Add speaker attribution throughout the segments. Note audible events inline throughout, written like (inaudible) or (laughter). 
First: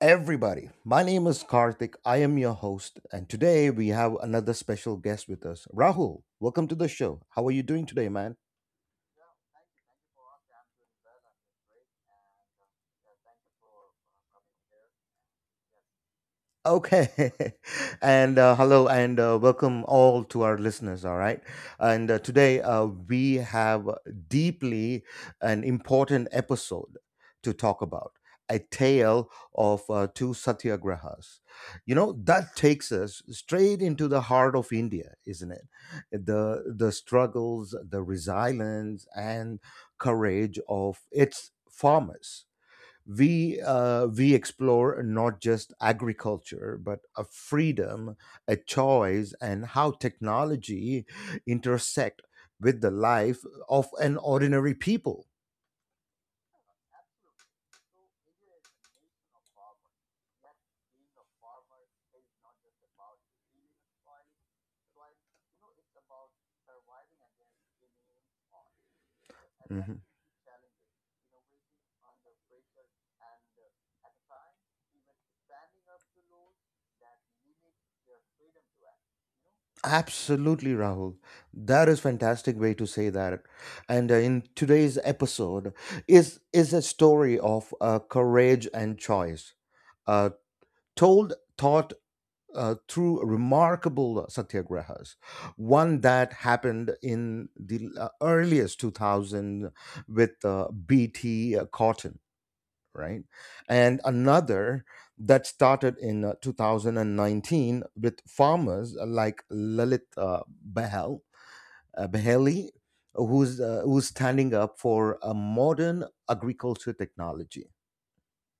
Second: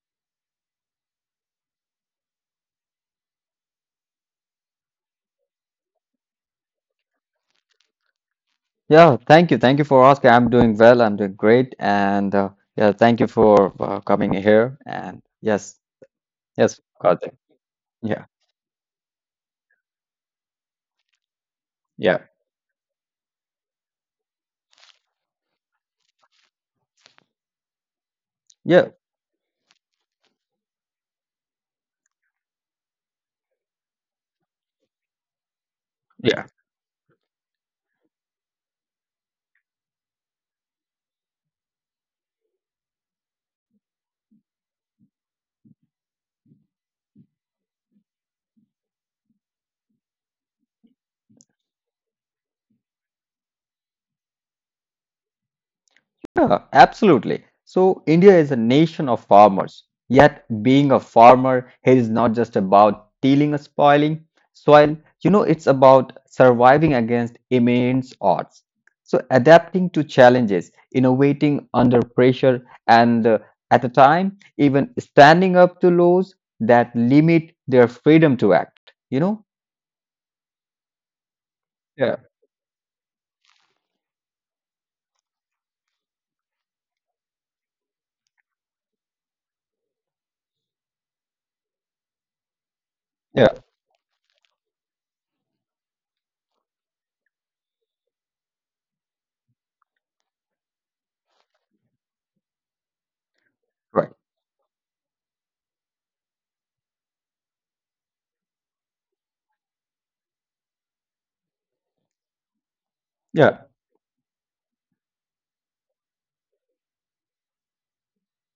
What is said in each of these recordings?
Speaker 1: everybody. My name is Karthik. I am your host, and today we have another special guest with us, Rahul. Welcome to the show. How are you doing today, man?
Speaker 2: Yeah, thank you. Thank you for asking. I'm doing well. I'm doing great. And yeah, thank you for coming here. And yes,
Speaker 1: Okay.
Speaker 2: Karthik.
Speaker 1: (laughs)
Speaker 2: Yeah,
Speaker 1: And hello and welcome all to our listeners, all right? And uh,
Speaker 2: yeah,
Speaker 1: today uh, we have deeply an important episode to talk about a
Speaker 2: yeah,
Speaker 1: tale of two satyagrahas. You know, that takes us straight into the heart of India, isn't it?
Speaker 2: yeah.
Speaker 1: The struggles, the resilience and courage of its farmers, we explore not just agriculture but a freedom, a choice, and how technology intersect with the life of an ordinary people.
Speaker 2: Yeah, absolutely. So India is a nation of farmers. Yet being a farmer here is not just about tilling or spoiling soil. You know, it's about surviving against immense odds. So adapting
Speaker 1: Mhm.
Speaker 2: to challenges, innovating under pressure, and at the time, even standing up to laws that limit their freedom to act. You know?
Speaker 1: Absolutely, Rahul. That is
Speaker 2: Yeah,
Speaker 1: fantastic way to say that. And in today's episode is a story of courage and choice, uh, told, taught, through
Speaker 2: yeah,
Speaker 1: remarkable satyagrahas. One that happened in the earliest 2000 with BT cotton, right? And
Speaker 2: right.
Speaker 1: another that started in 2019 with farmers like Lalit Behel, Beheli,
Speaker 2: Yeah.
Speaker 1: who's standing up for a modern agriculture technology.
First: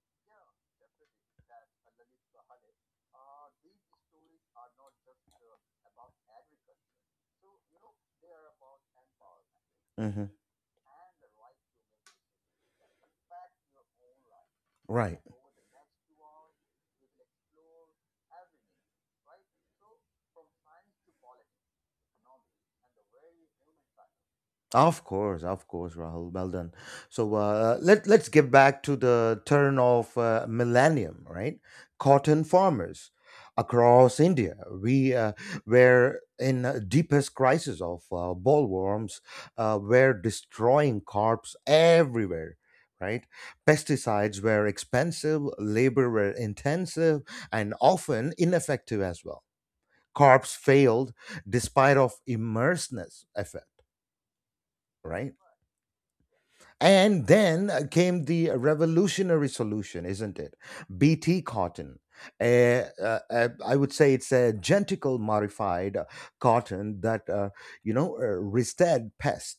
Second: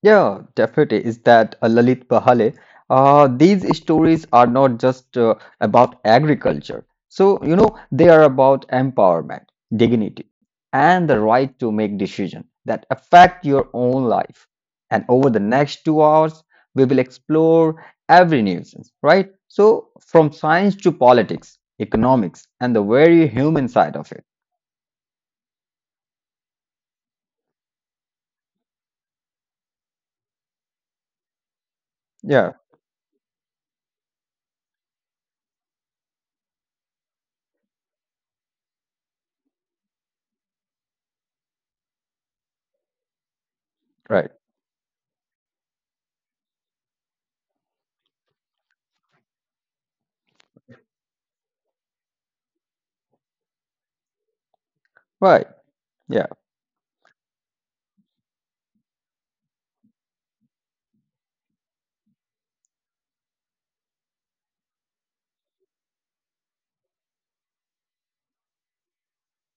Speaker 2: Yeah, definitely. Is that Lalit Bahale? These stories are not just about agriculture. So, you know, they are about empowerment,
Speaker 1: Mhm.
Speaker 2: dignity, and the right to make decisions that affect your own life. And
Speaker 1: Right.
Speaker 2: over the next 2 hours, we will explore every nuisance, right? So, from science to politics, economics, and the very human side of it.
Speaker 1: Of course, Rahul. Well done. So let's get back to the turn of millennium, right? Cotton
Speaker 2: Yeah,
Speaker 1: farmers across India, we were in a deepest crisis of bollworms. Were destroying crops everywhere. Right,
Speaker 2: right,
Speaker 1: pesticides were expensive, labor were intensive, and often ineffective as well. Crops failed despite of immersiveness effect, right?
Speaker 2: right. Yeah,
Speaker 1: And then came the revolutionary solution, isn't it? BT cotton. I would say it's a genetical modified cotton that resisted pest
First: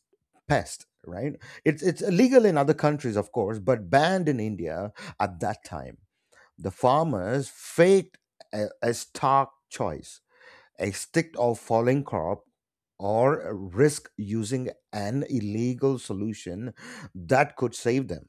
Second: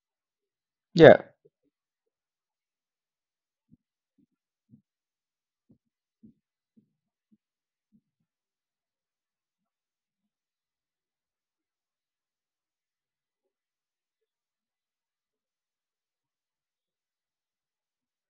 Speaker 1: pest
Speaker 2: yeah.
Speaker 1: right? It's illegal in other countries, of course, but banned in India at that time. The farmers faked a stock choice, a stick of falling crop, or risk using an illegal solution that could save them.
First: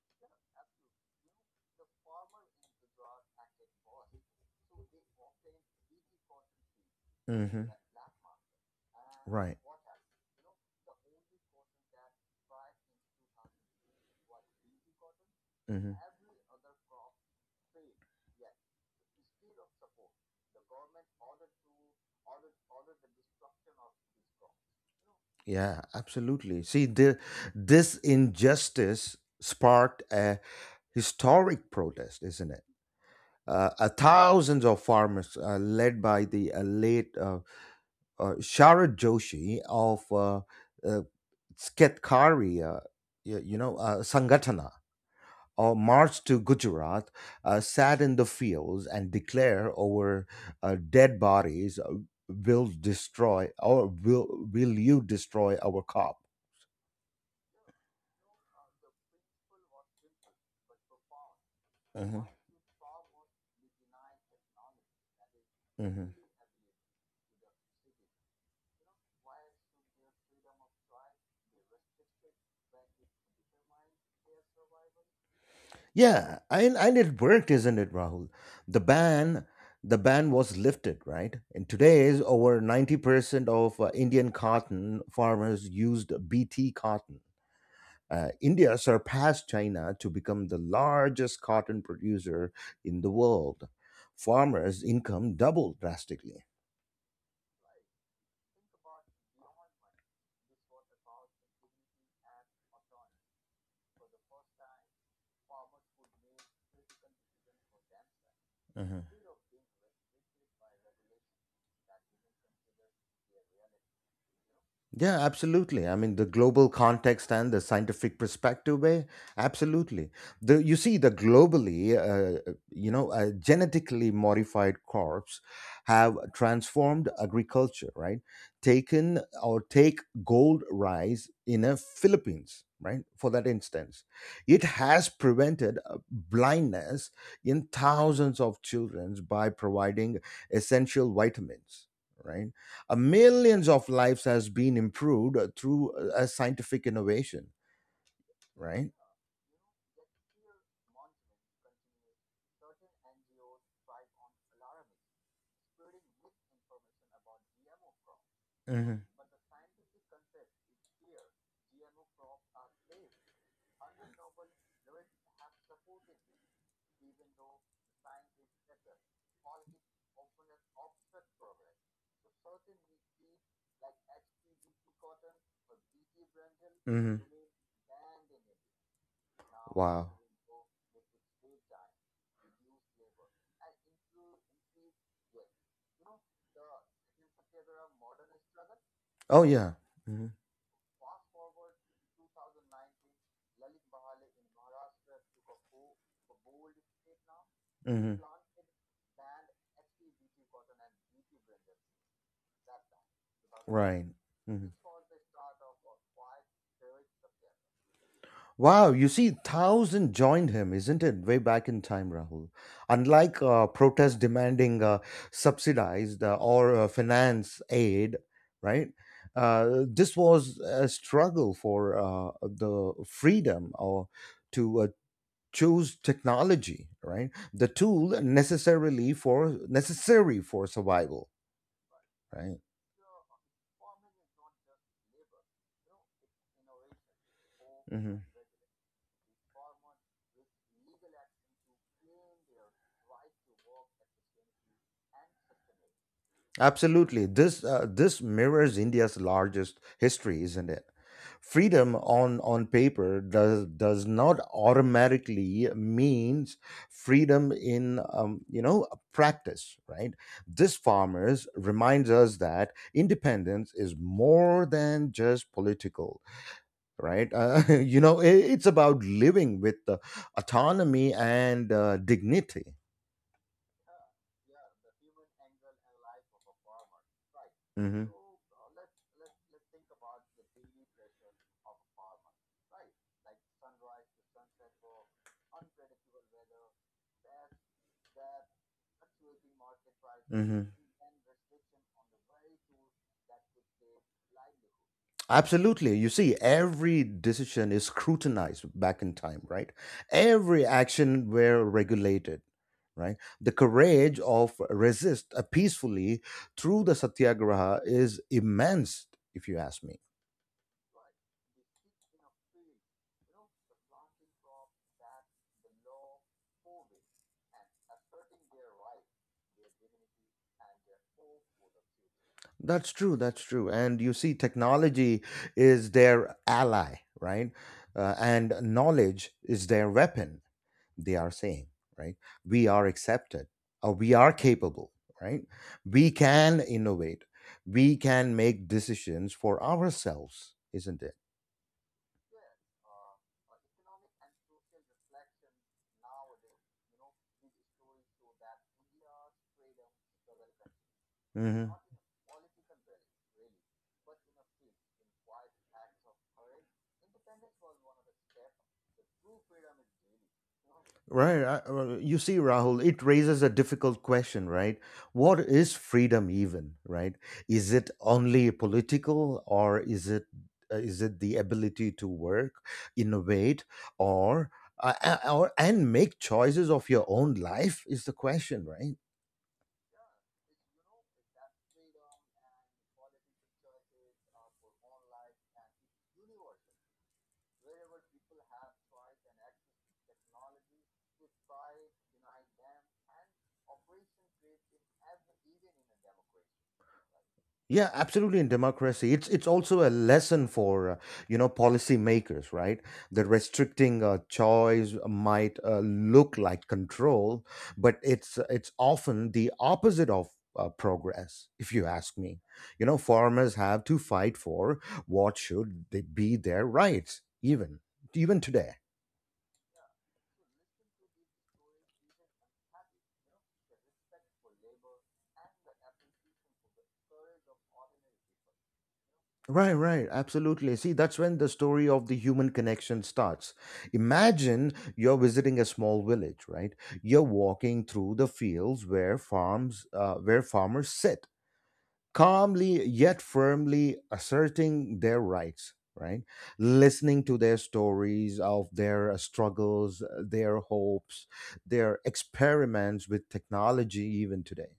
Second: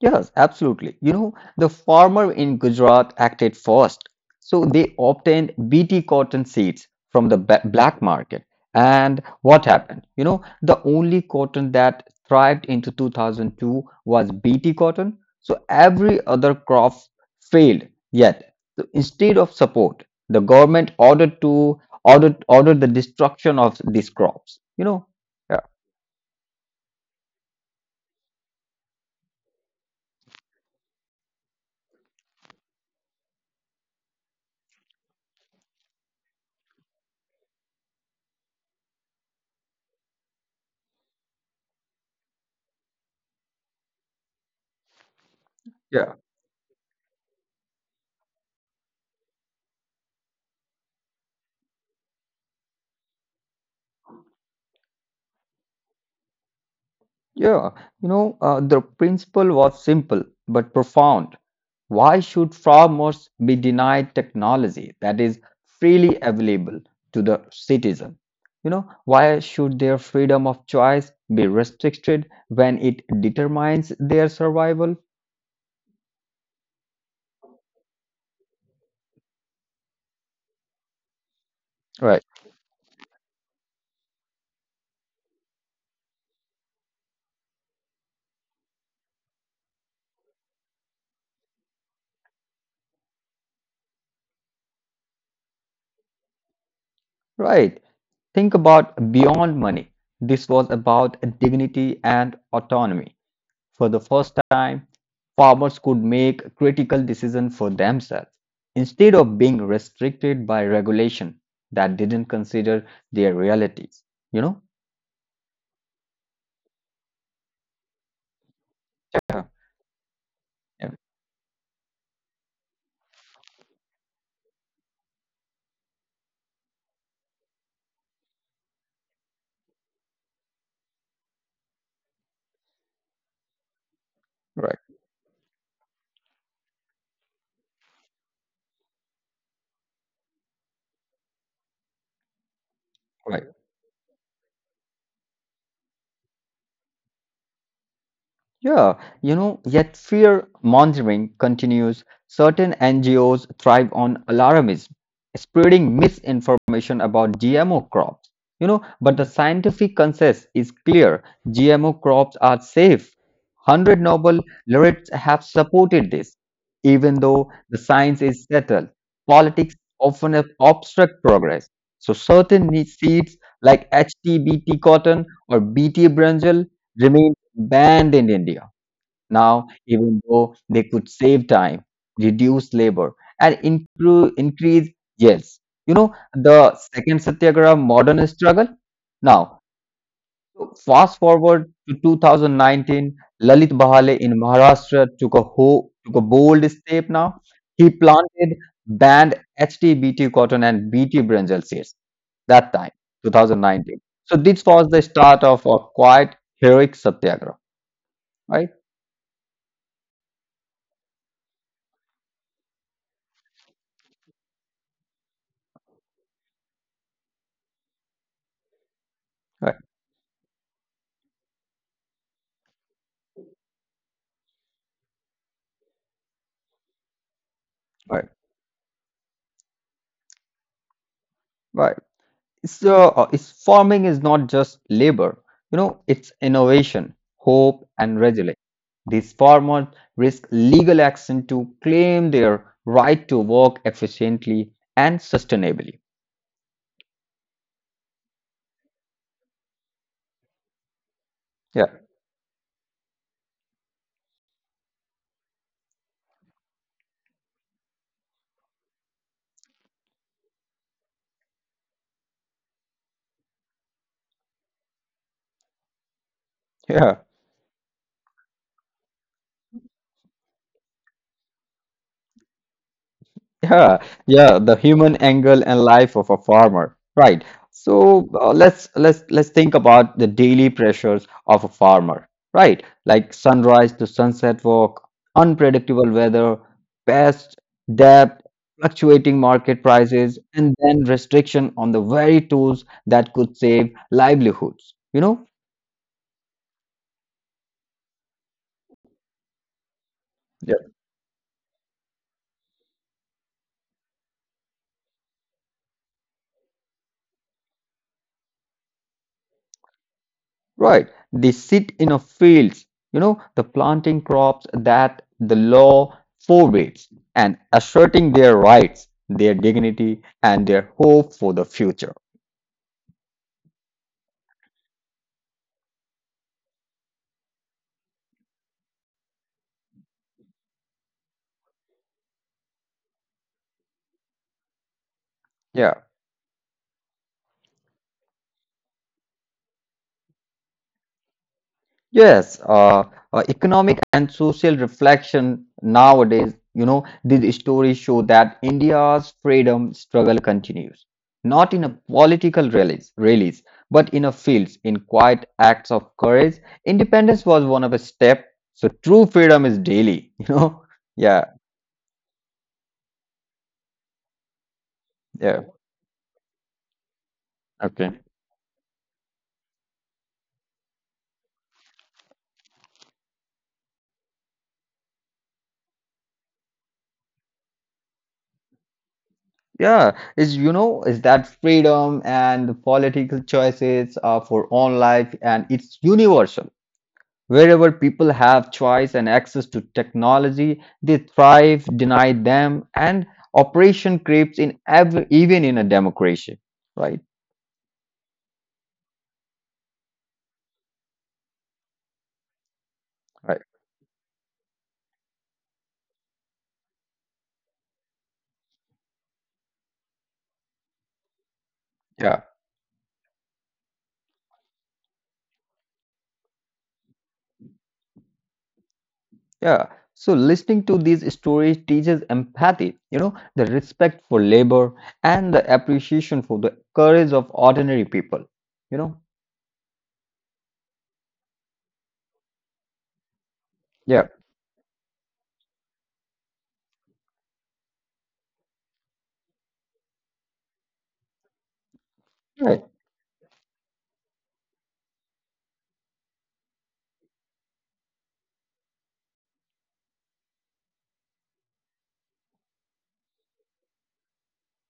Speaker 2: Yes, absolutely. You know, the farmer in Gujarat acted first. So they obtained BT cotton seeds from the
Speaker 1: Hmm.
Speaker 2: black market. And
Speaker 1: Right.
Speaker 2: what happened? You know, the only cotton that thrived into 2002 was BT cotton. So
Speaker 1: Hmm.
Speaker 2: every other crop failed yet. So instead of support, the government ordered to ordered ordered the destruction of these crops. You know, yeah,
Speaker 1: Yeah, absolutely. See, this injustice sparked a historic protest, isn't it? Thousands of farmers, led by the late Sharad Joshi of uh, Sketkari, Sangatana, or
Speaker 2: yeah.
Speaker 1: march to Gujarat, sat in the fields and declare over dead bodies, will destroy or will will you destroy our cop?
Speaker 2: Yeah, you know, the principle was simple but profound. Why
Speaker 1: Hmm.
Speaker 2: should farmers be denied technology that is freely
Speaker 1: Hmm.
Speaker 2: available to the citizen? You know, why should their freedom of choice be restricted when it determines their survival?
Speaker 1: Yeah, and it worked, isn't it, Rahul? The ban. The ban was lifted, right? And today,
Speaker 2: Right,
Speaker 1: over 90% of Indian cotton farmers used BT cotton. India surpassed China to become the largest cotton producer in the world. Farmers' income doubled drastically.
Speaker 2: right. Think about beyond money. This was about dignity and autonomy. For the first time, farmers could make critical decisions for themselves instead of being restricted by regulation that didn't consider their realities. You know?
Speaker 1: Yeah, absolutely. I mean, the global context and the scientific perspective, way,
Speaker 2: Yeah,
Speaker 1: absolutely. The you
Speaker 2: yeah,
Speaker 1: see, the globally, you know, genetically modified crops have transformed agriculture, right? Taken or take gold rice in the Philippines, right? For that instance, it
Speaker 2: right,
Speaker 1: has prevented blindness in thousands of children by providing essential vitamins, right?
Speaker 2: right.
Speaker 1: Millions of lives has been improved through a scientific innovation, right.
Speaker 2: Yeah, you know, yet fear mongering continues. Certain NGOs thrive on alarmism, spreading misinformation about GMO crops. You know,
Speaker 1: Hmm.
Speaker 2: but the scientific consensus is clear GMO crops are safe. 100 Nobel laureates have supported this, even though the science is settled. Politics often obstruct progress. So, certain seeds like HTBT cotton or BT brinjal
Speaker 1: Hmm.
Speaker 2: remain banned in India. Now,
Speaker 1: Wow.
Speaker 2: even though they could save time, reduce labor, and increase yields. You know, the second Satyagraha modern struggle.
Speaker 1: Oh
Speaker 2: Now,
Speaker 1: yeah. Hmm.
Speaker 2: fast forward to 2019, Lalit Bahale in Maharashtra took a bold step now. He
Speaker 1: Hmm.
Speaker 2: planted banned HTBT cotton and BT brinjal seeds that time, 2019.
Speaker 1: Right.
Speaker 2: So, this
Speaker 1: Hmm.
Speaker 2: was the start of a quite heroic Satyagraha, right?
Speaker 1: Wow, you see thousand joined him, isn't it, way back in time, Rahul? Unlike protests demanding subsidized or finance aid, right?
Speaker 2: Right.
Speaker 1: This was a struggle for the freedom or to choose technology, right, the tool
Speaker 2: right.
Speaker 1: necessarily for necessary for survival,
Speaker 2: Right.
Speaker 1: right.
Speaker 2: So, it's farming is not just labor, you know, it's innovation, hope, and
Speaker 1: Hmm.
Speaker 2: resilience. These farmers risk legal action to claim their right to work efficiently and sustainably.
Speaker 1: Absolutely, this this mirrors India's largest history, isn't it?
Speaker 2: Yeah,
Speaker 1: Freedom on paper does not automatically means freedom in practice, right? This farmers reminds us that independence is more than just political,
Speaker 2: yeah.
Speaker 1: right. (laughs) You know, it's about living with autonomy and dignity.
Speaker 2: Yeah, the human angle and life of a farmer, right?
Speaker 1: Hmm.
Speaker 2: So let's think about the daily pressures of a farmer, right? Like sunrise to sunset walk, unpredictable weather, pest, debt, fluctuating market prices, and
Speaker 1: Hmm.
Speaker 2: then restriction on the very tools that could save livelihoods, you know?
Speaker 1: Absolutely. You see, every decision is scrutinized back in time, right? Every action were regulated, right? The courage of resist peacefully through the satyagraha is immense, if you ask me.
Speaker 2: Right. They sit in a fields, you know, the planting crops that the law forbids and asserting their rights, their dignity, and their hope for the future.
Speaker 1: That's true. That's true. And you see, technology is their ally, right? And knowledge is their weapon, they are saying, right? We are accepted, or we are capable, right?
Speaker 2: Yeah.
Speaker 1: We can innovate, we can make decisions for ourselves, isn't it?
Speaker 2: Yes, economic and social reflection nowadays, you know, these stories show that India's freedom struggle continues, not
Speaker 1: Hmm.
Speaker 2: in a political release, but in a fields, in quiet acts of courage. Independence was one of a step, so true freedom is daily, (laughs) you know. Yeah,
Speaker 1: Right. You see, Rahul, it raises a difficult question, right? What
Speaker 2: yeah,
Speaker 1: is freedom even, right? Is it
Speaker 2: okay.
Speaker 1: only political or is it the ability to work, innovate, or or and make choices of your own life is the question, right?
Speaker 2: Yeah, is you know, is that freedom and the political choices are for all life and it's universal. Wherever people have choice and access to technology, they thrive, deny them, and oppression creeps in every, even in a democracy. Right?
Speaker 1: Yeah, absolutely. In democracy, it's also a lesson for you know, policymakers, right? That
Speaker 2: Right.
Speaker 1: restricting choice might look like control, but it's often the opposite of progress. If you ask
Speaker 2: Yeah.
Speaker 1: me, you know, farmers have to fight for what should they be their rights, even today.
Speaker 2: Yeah. So listening to these stories teaches empathy, you know, the respect for labor and the appreciation for the courage of ordinary people. You know?
Speaker 1: Right, right, absolutely. See, that's when the story of the human connection starts.
Speaker 2: Yeah.
Speaker 1: Imagine you're visiting a small village, right? You're walking through the fields where farmers sit, calmly yet firmly asserting their rights, right? Listening to their stories of their struggles, their hopes, their experiments with technology, even today.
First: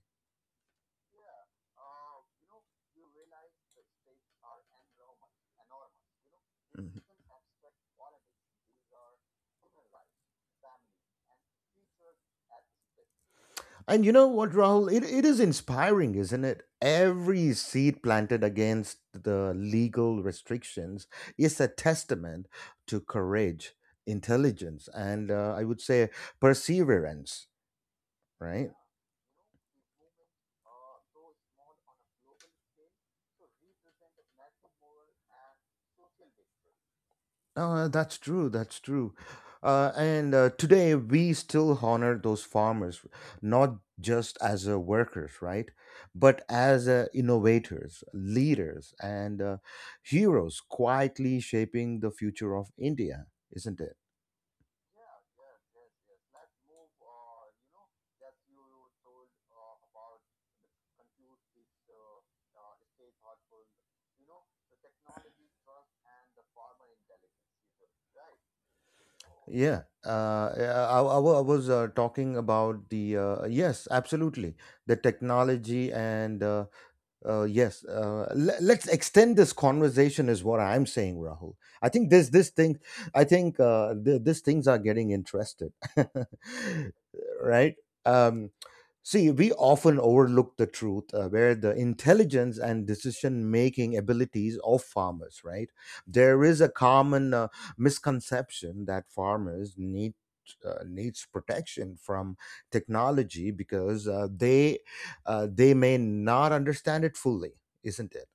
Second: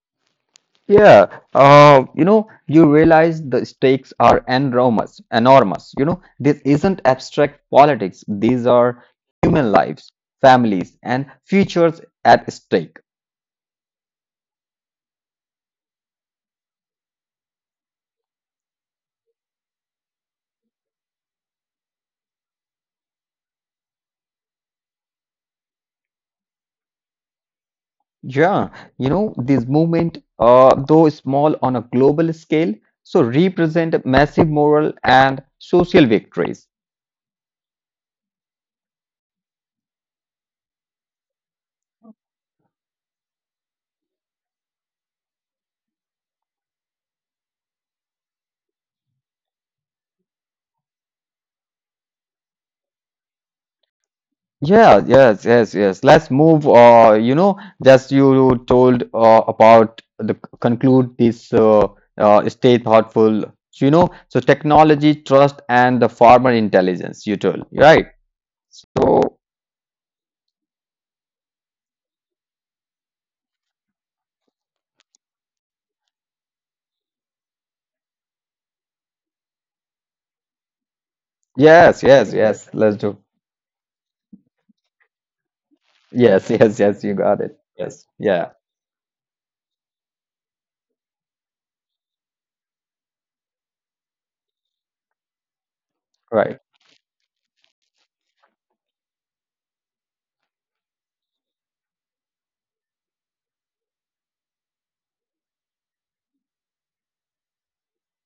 Speaker 2: Yeah, you know, you realize the stakes are enormous. You know, this
Speaker 1: Mm.
Speaker 2: isn't abstract politics. These are human lives, families, and futures at stake.
Speaker 1: And you know what, Rahul? It is inspiring, isn't it? Every seed planted against the legal restrictions is a testament to courage, intelligence, and I would say perseverance, right?
Speaker 2: Yeah, you know, this movement, though small on a global scale, so represent massive moral and social victories.
Speaker 1: No, that's true. That's true. And today we still honor those farmers, not just as workers, right? But as innovators, leaders, and heroes quietly shaping the future of India, isn't it?
Speaker 2: Yeah, yes. Let's move. You know, just you told about the conclude this stay thoughtful. So, you know, so technology, trust, and the farmer intelligence. You told, right? So,
Speaker 1: Yeah. I was talking about the, yes, absolutely, the technology and yes, let's extend this conversation is what I'm saying, Rahul. I think
Speaker 2: yes,
Speaker 1: this
Speaker 2: yes,
Speaker 1: this
Speaker 2: yes.
Speaker 1: thing,
Speaker 2: Exactly. Let's
Speaker 1: I
Speaker 2: do.
Speaker 1: think these things are getting interested,
Speaker 2: Yes, (laughs) yes,
Speaker 1: (laughs)
Speaker 2: yes. You got it.
Speaker 1: right?
Speaker 2: Yes.
Speaker 1: Um,
Speaker 2: Yeah.
Speaker 1: see, we often overlook the truth where the intelligence and decision making abilities of farmers, right? There is a
Speaker 2: Right.
Speaker 1: common misconception that farmers need. Needs protection from technology because they may not understand it fully, isn't it?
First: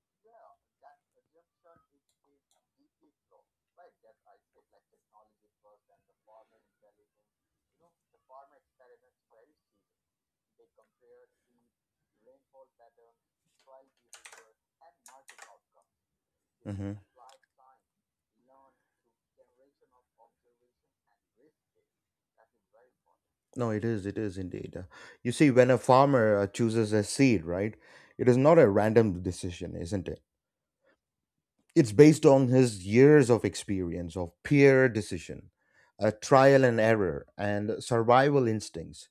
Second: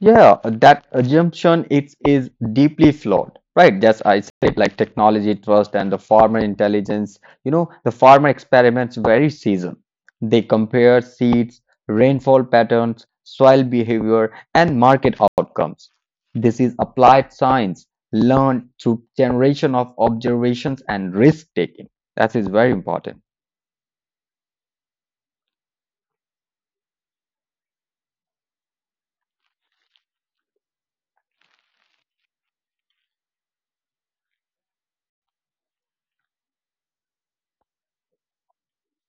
Speaker 2: Yeah, that assumption it is deeply flawed, right? That's I said, like technology trust and the farmer intelligence. You know, the farmer experiments very season. They compare seeds, rainfall patterns, soil behavior, and market outcomes. This is
Speaker 1: Hmm.
Speaker 2: applied science learned through generation of observations and risk taking. That is very important.
Speaker 1: No, it is indeed. You see, when a farmer chooses a seed, right, it is not a random decision, isn't it? It's based on his years of experience of peer decision, a trial and error, and survival instincts.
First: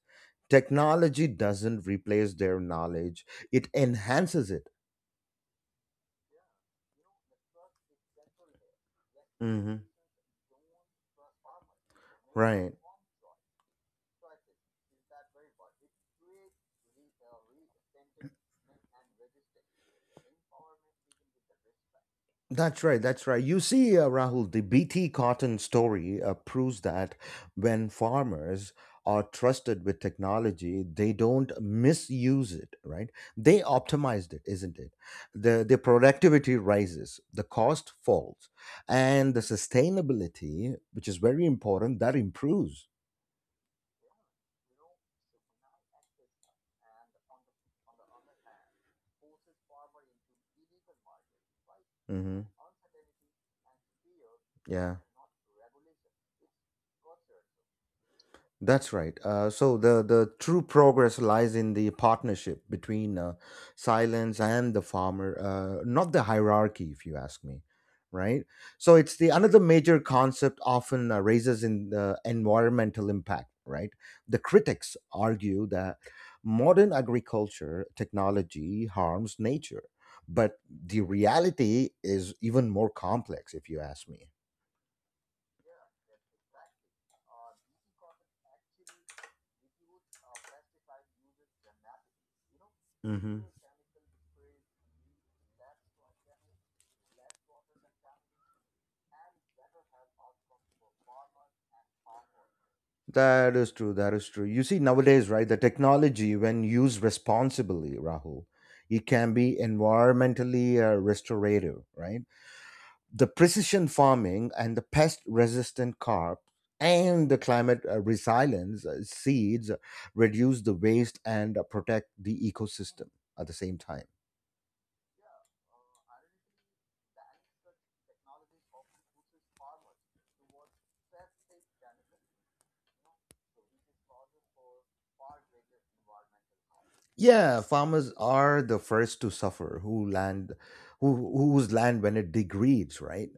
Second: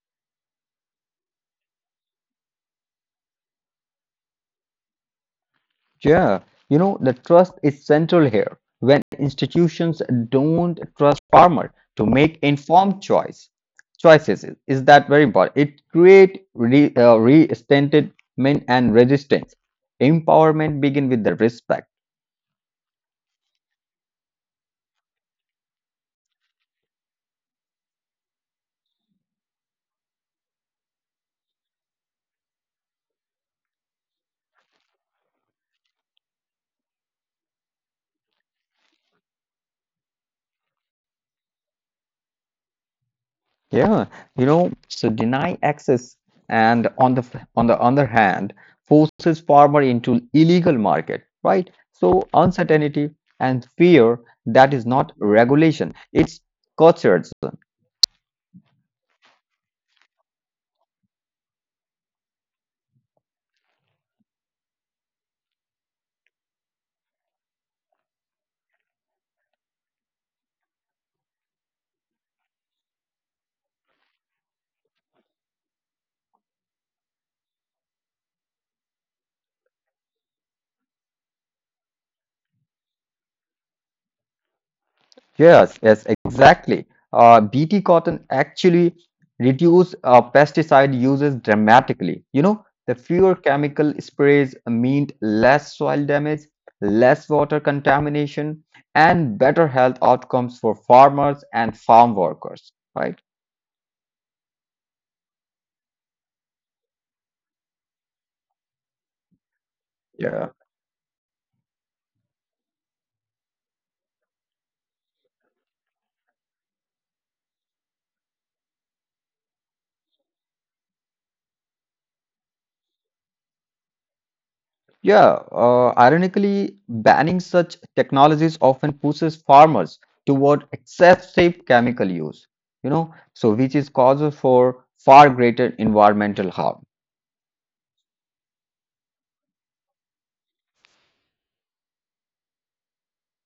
Speaker 1: Technology doesn't replace their knowledge, it enhances it.
Speaker 2: Yeah, you know, the trust is central here. When
Speaker 1: Mhm.
Speaker 2: institutions don't trust farmer to make
Speaker 1: Right.
Speaker 2: informed choices is that very important. It create resentment and resistance. Empowerment begin with the respect.
Speaker 1: That's right. That's right. You see, Rahul, the BT cotton story proves that when farmers are trusted with technology, they don't misuse it, right? They optimized it, isn't it? The productivity rises, the cost falls, and the sustainability, which is very important, that improves.
Speaker 2: Yeah, you know, so deny access and on the on the other hand, forces farmer into illegal market, right? So
Speaker 1: Hmm.
Speaker 2: uncertainty and fear that is
Speaker 1: Yeah.
Speaker 2: not regulation, it's cultures.
Speaker 1: That's right. So the true progress lies in the partnership between silence and the farmer, not the hierarchy, if you ask me. Right. So it's the another major concept often raises in the environmental impact. Right. The critics argue that modern agriculture technology harms nature, but the reality is even more complex, if you ask
Speaker 2: Yes, exactly. Bt cotton actually reduce pesticide uses dramatically. You know, the fewer
Speaker 1: me.
Speaker 2: chemical sprays mean less soil damage, less water contamination, and better health outcomes for farmers and farm workers, right?
Speaker 1: That is true. That is true. You see, nowadays, right, the technology, when used responsibly, Rahul, it can be environmentally restorative, right? The precision farming and the pest resistant crop and the climate resilience seeds reduce the waste and protect the ecosystem at the same time.
Speaker 2: Yeah, ironically, banning such technologies often pushes farmers toward excessive chemical use, you know, so which is causes for far greater environmental harm.
Speaker 1: Yeah, farmers are the first to suffer who whose land when it degrades, right?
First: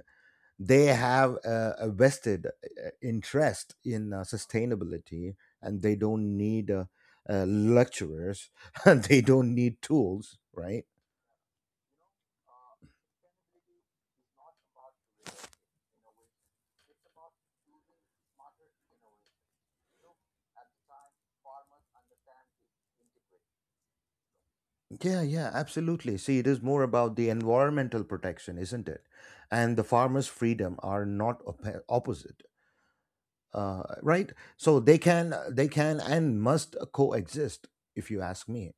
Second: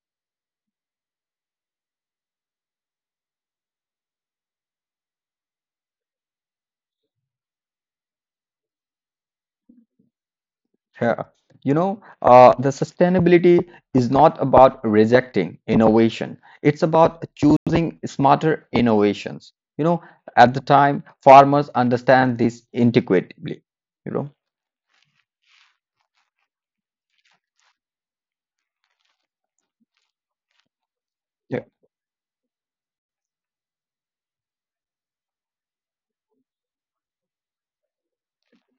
Speaker 1: They have a vested interest in sustainability, and they don't need lecturers, (laughs) and they don't need tools, right.
Speaker 2: Yeah. You know, the sustainability is not about rejecting innovation. It's about choosing smarter innovations. You know, at the time, farmers understand this intuitively, you know.
Speaker 1: Yeah, yeah, absolutely, see it is more about the environmental protection, isn't it, and the farmers freedom are not
Speaker 2: Yeah.
Speaker 1: op- opposite, right, so they can and must coexist, if you ask me.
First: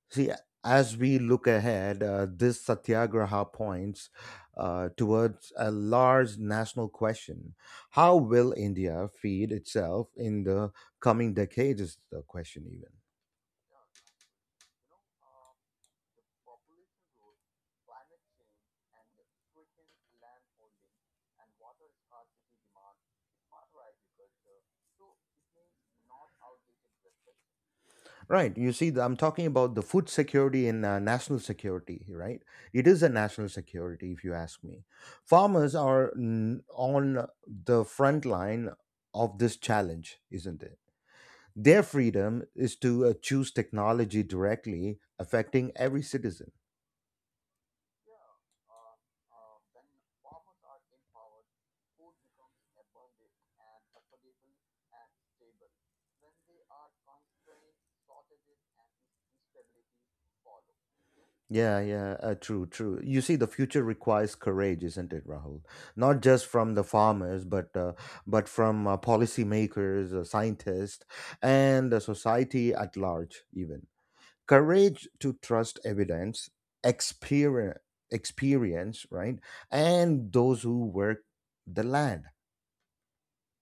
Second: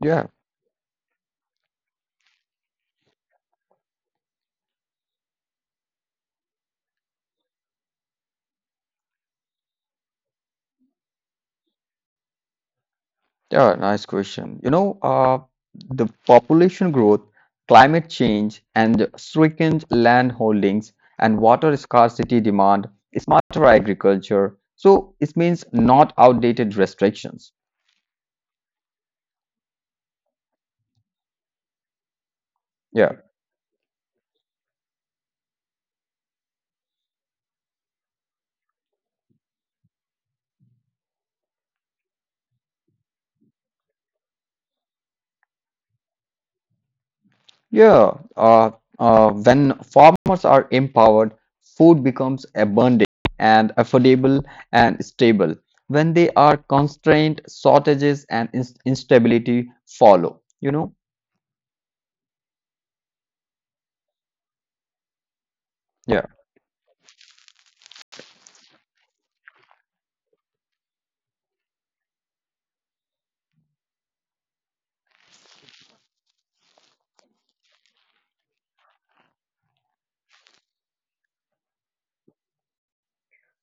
Speaker 2: Yeah.
Speaker 1: See, as we look ahead, this satyagraha points towards a large national question. How will India feed itself in the coming decades? Is the question even.
Speaker 2: Yeah, nice question. You know, the population growth, climate change, and stricken land holdings and water scarcity demand smarter agriculture. So it means not outdated restrictions.
Speaker 1: Right. You see, I'm talking about the food security and national security, right? It is a
Speaker 2: Yeah,
Speaker 1: national security, if you ask me. Farmers are on the front line of this challenge, isn't it? Their freedom is to choose technology directly affecting every citizen.
Speaker 2: yeah. Uh, when farmers are empowered, food becomes abundant and affordable and stable. When they are constrained, shortages and instability follow. You know.
Speaker 1: Yeah, yeah, true, true. You see, the future requires courage, isn't it, Rahul? Not
Speaker 2: Yeah.
Speaker 1: just from the farmers, but from policymakers, scientists, and the society at large. Even courage to trust evidence, experience, experience, right, and those who work the land.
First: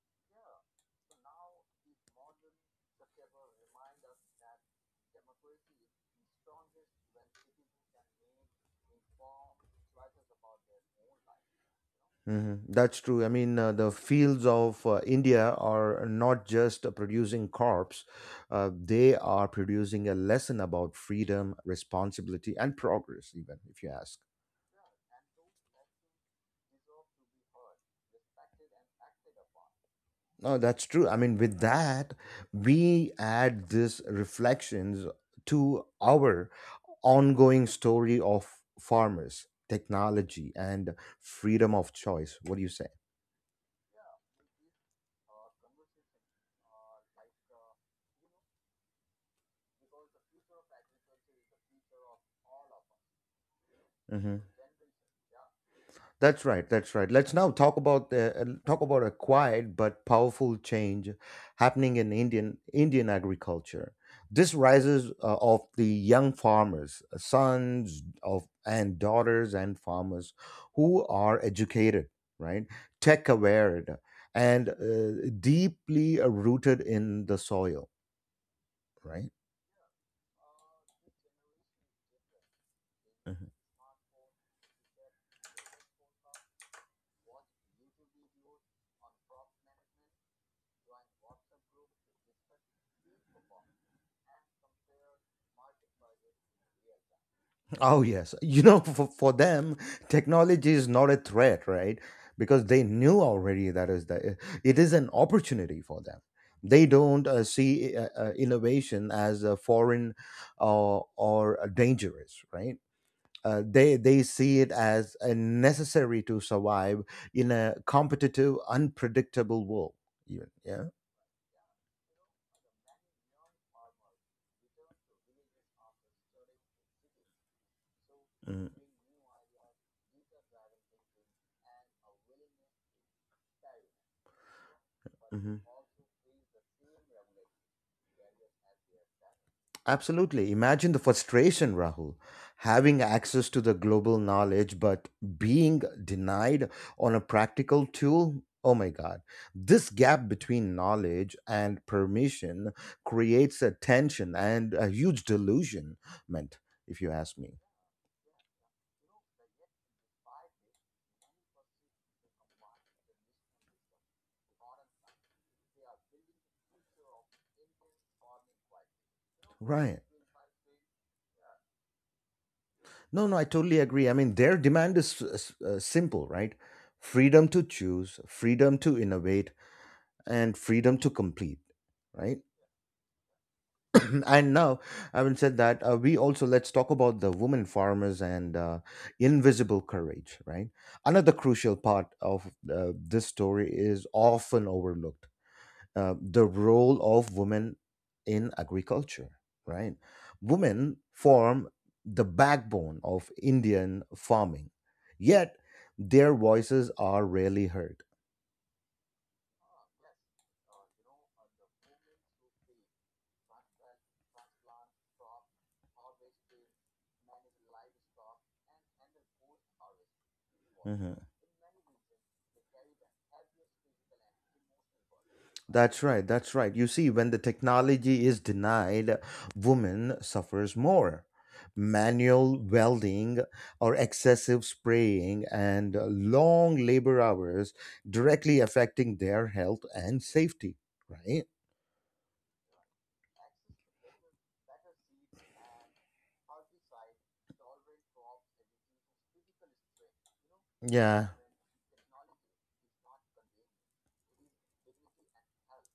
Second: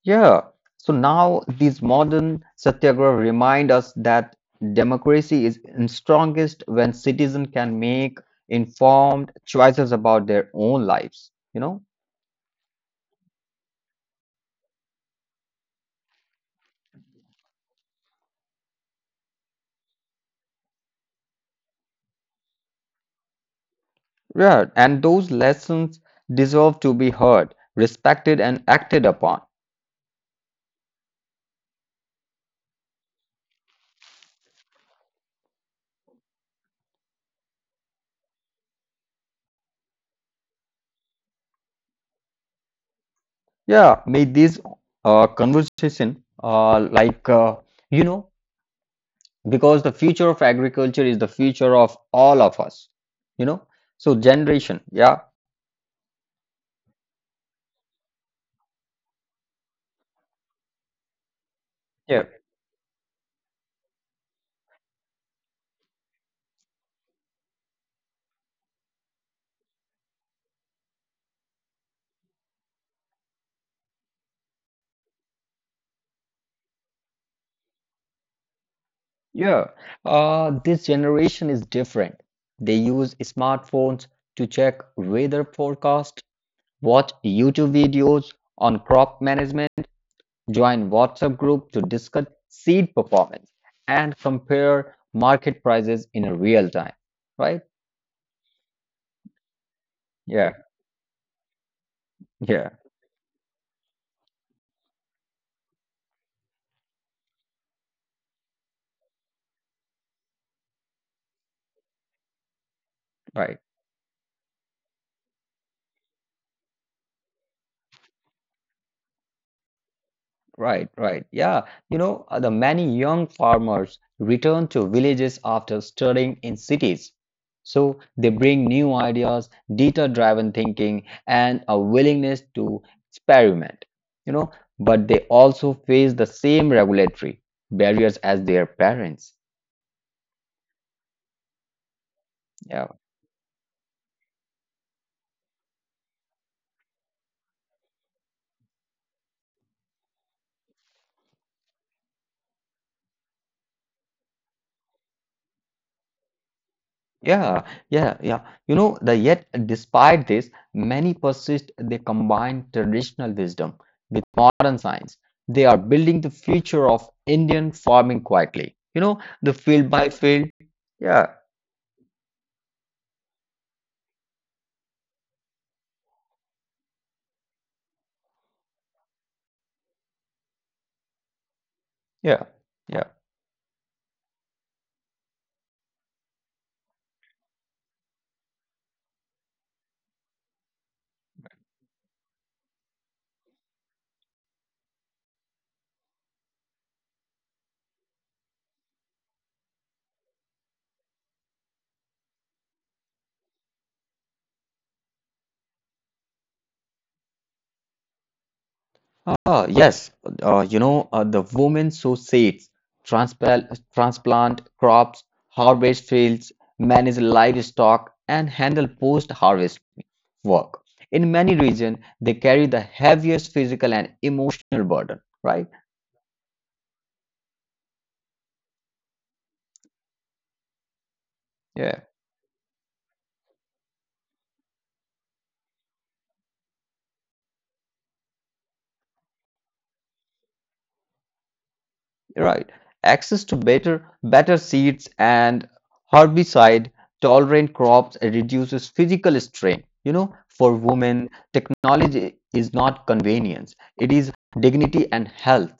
Speaker 2: Yeah. So now these modern satyagraha remind us that democracy is in strongest when citizens can make informed choices about their own lives, you know?
Speaker 1: Hmm. That's true. I mean, the fields of India are not just producing crops, they are producing a lesson about freedom, responsibility, and progress, even if you ask.
Speaker 2: Yeah, and those lessons deserve to be heard, respected, and acted upon.
Speaker 1: No, that's true. I mean, with that, we add these reflections to our ongoing story of farmers, technology, and freedom of choice. What do you say?
Speaker 2: Yeah, may this conversation, you know, because the future of agriculture is the future of all of us, you know? So,
Speaker 1: Mm-hmm.
Speaker 2: generation, yeah.
Speaker 1: That's right. That's right. Let's now talk about the, talk about a quiet but powerful change happening in
Speaker 2: Yeah.
Speaker 1: Indian agriculture. This rises of the young farmers, sons of and daughters and farmers who are educated, right, tech aware, and deeply rooted in the soil, right?
Speaker 2: Yeah, this generation is different. They use
Speaker 1: Mm-hmm.
Speaker 2: smartphones to check weather forecast, watch YouTube videos on crop management, join WhatsApp group to discuss seed performance, and compare market prices in real time. Right?
Speaker 1: Oh, yes. For them,
Speaker 2: Yeah,
Speaker 1: technology is not a threat, right? Because they
Speaker 2: yeah,
Speaker 1: knew already that is that it is an opportunity for them. They don't see innovation as a foreign or a dangerous, right? Uh,
Speaker 2: right.
Speaker 1: they they see it as a necessary to survive in a competitive, unpredictable world. Yeah. Yeah?
Speaker 2: Right, right. Yeah. You know, the many young farmers return to villages after studying in cities. So they
Speaker 1: Mm-hmm.
Speaker 2: bring new ideas, data-driven thinking, and a willingness to experiment. You know, but they also face the same regulatory barriers as their parents.
Speaker 1: Absolutely. Imagine the frustration, Rahul,
Speaker 2: Yeah.
Speaker 1: having access to the global knowledge but being denied on a practical tool. Oh my God. This gap between knowledge and permission creates a tension and a huge delusionment, if you ask me.
Speaker 2: Yeah, yeah, yeah. You know, the yet despite this, many persist, they combine traditional wisdom with modern science. They are building the future of Indian farming quietly. You know, the
Speaker 1: Right.
Speaker 2: field by field. Yeah,
Speaker 1: No, no, I totally agree. I mean, their demand is simple, right? Freedom to choose, freedom to innovate, and freedom to complete, right?
Speaker 2: yeah, yeah.
Speaker 1: (clears throat) And now, having said that, we also let's talk about the women farmers and invisible courage. Right, another crucial part of this story is often overlooked: the role of women in agriculture. Right, women form the backbone of Indian farming, yet their voices are rarely heard.
Speaker 2: Ah, yes. You know, the women sow seeds, transplant crops, harvest fields, manage livestock, and handle post-harvest work.
Speaker 1: Mm-hmm.
Speaker 2: In many regions, they carry the heaviest physical and emotional burden, right?
Speaker 1: That's right. That's right. You see, when the technology is denied, women suffers more.
Speaker 2: Yeah,
Speaker 1: Manual welding or excessive spraying and long labor hours directly affecting their health and safety, right?
Speaker 2: right. Access to better seeds and herbicide tolerant crops reduces physical strain. You know, for
Speaker 1: Yeah.
Speaker 2: women, technology is not convenience, it is dignity and health.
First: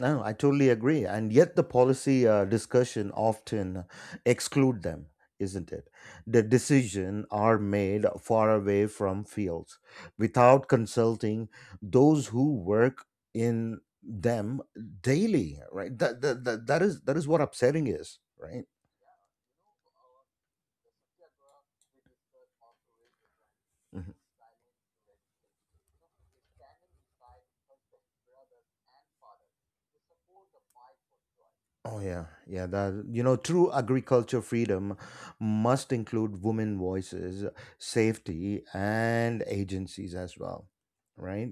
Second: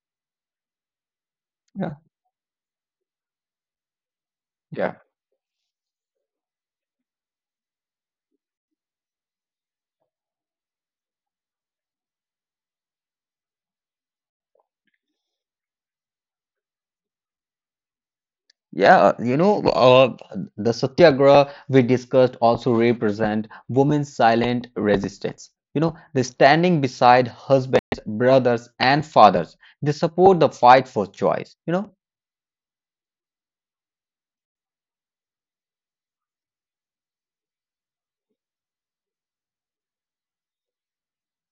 Speaker 1: No, I totally agree. And yet the
Speaker 2: Yeah.
Speaker 1: policy discussion often exclude
Speaker 2: Yeah.
Speaker 1: them, isn't it? The decision are made far away from fields without consulting those who work in them daily, right? That is what upsetting is, right?
Speaker 2: Yeah, you know, the satyagraha we discussed also represent women's
Speaker 1: Mhm.
Speaker 2: silent resistance. You know, they standing beside husbands, brothers, and fathers. They support the fight for choice. You know,
Speaker 1: Oh yeah, yeah. That you know, true agriculture freedom must include women voices, safety, and agencies as well, right?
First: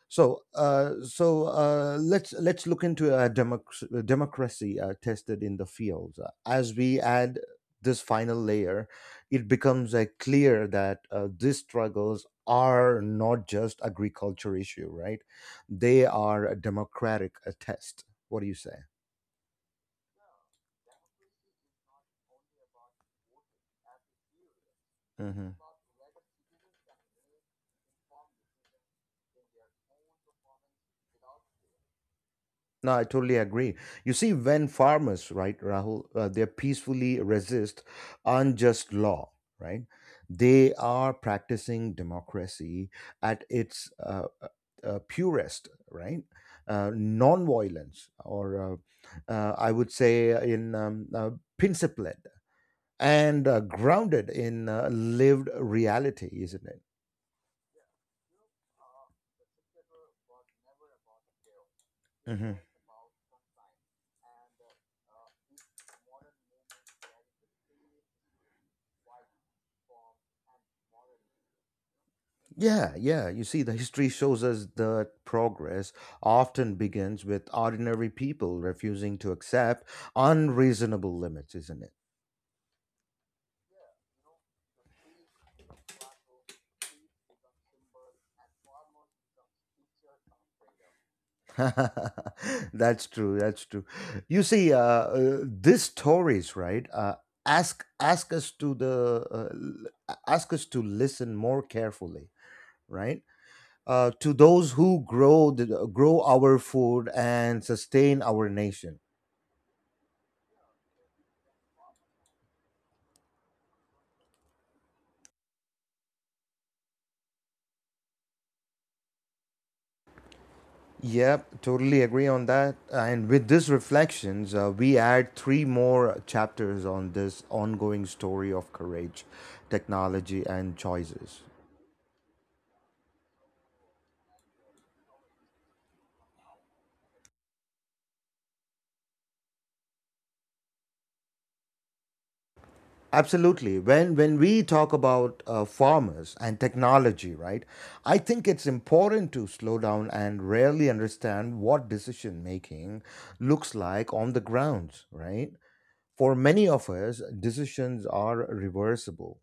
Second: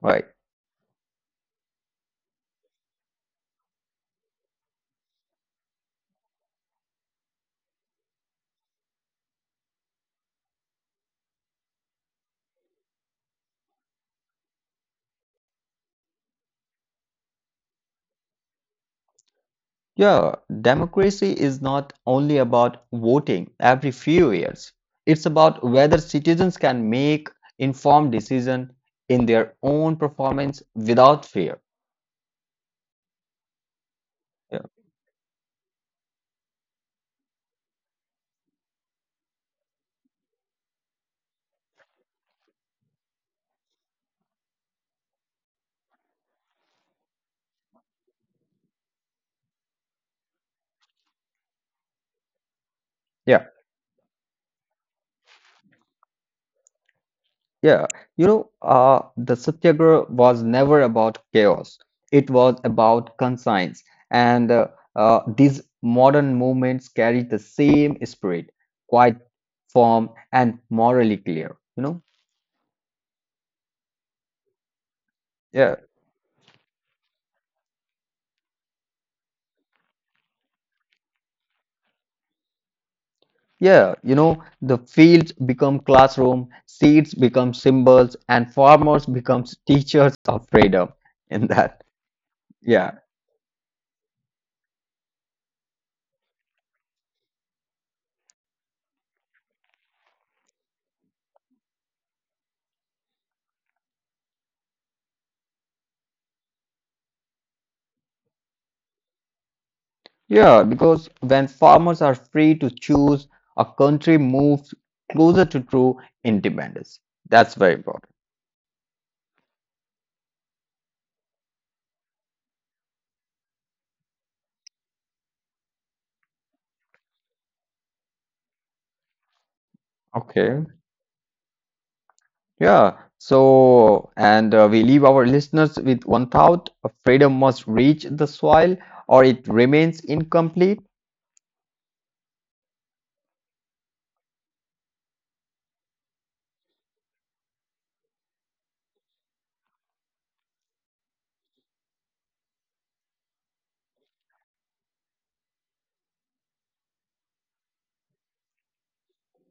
Speaker 2: right?
Speaker 1: So let's look into a democracy tested in the field. As we add this final layer, it becomes clear that these struggles are not just agriculture issue, right? They are a democratic test. What do you say?
Speaker 2: Yeah, democracy is not only about voting every few years. It's
Speaker 1: Mm-hmm.
Speaker 2: about whether citizens can make informed decision in their own performance without fear.
Speaker 1: No, I totally agree. You see, when farmers, right, Rahul, they peacefully resist unjust law, right? They are practicing democracy at its purest, right? Non-violence, or I would say, in principled
Speaker 2: Yeah.
Speaker 1: and grounded in lived reality, isn't it?
Speaker 2: Yeah, you know, the Satyagraha was never about chaos. It was
Speaker 1: Hmm.
Speaker 2: about conscience. And these modern movements carry the same spirit, quite firm and morally clear, you know?
Speaker 1: Yeah, yeah. You see, the history shows us that
Speaker 2: Yeah,
Speaker 1: progress often begins with ordinary people refusing to accept unreasonable limits, isn't it?
Speaker 2: yeah, you know, the fields become classroom, seeds become symbols, and farmers become teachers of freedom in that.
Speaker 1: (laughs)
Speaker 2: Yeah.
Speaker 1: That's true. That's true. You see, these stories, right? Ask us to ask us to listen more carefully, right? To those who grow grow our food and sustain our nation.
Speaker 2: Yeah, because when farmers are free to choose, a country moves closer to true independence. That's very important.
Speaker 1: Yep, totally agree on that. And with these reflections, we add three more chapters on this ongoing story of courage, technology,
Speaker 2: Okay.
Speaker 1: and choices.
Speaker 2: Yeah. So, and we leave our listeners with one thought: freedom must reach the soil, or it remains incomplete.
Speaker 1: Absolutely. When we talk about farmers and technology, right? I think it's important to slow down and really understand what decision making looks like on the grounds, right? For many of us, decisions are reversible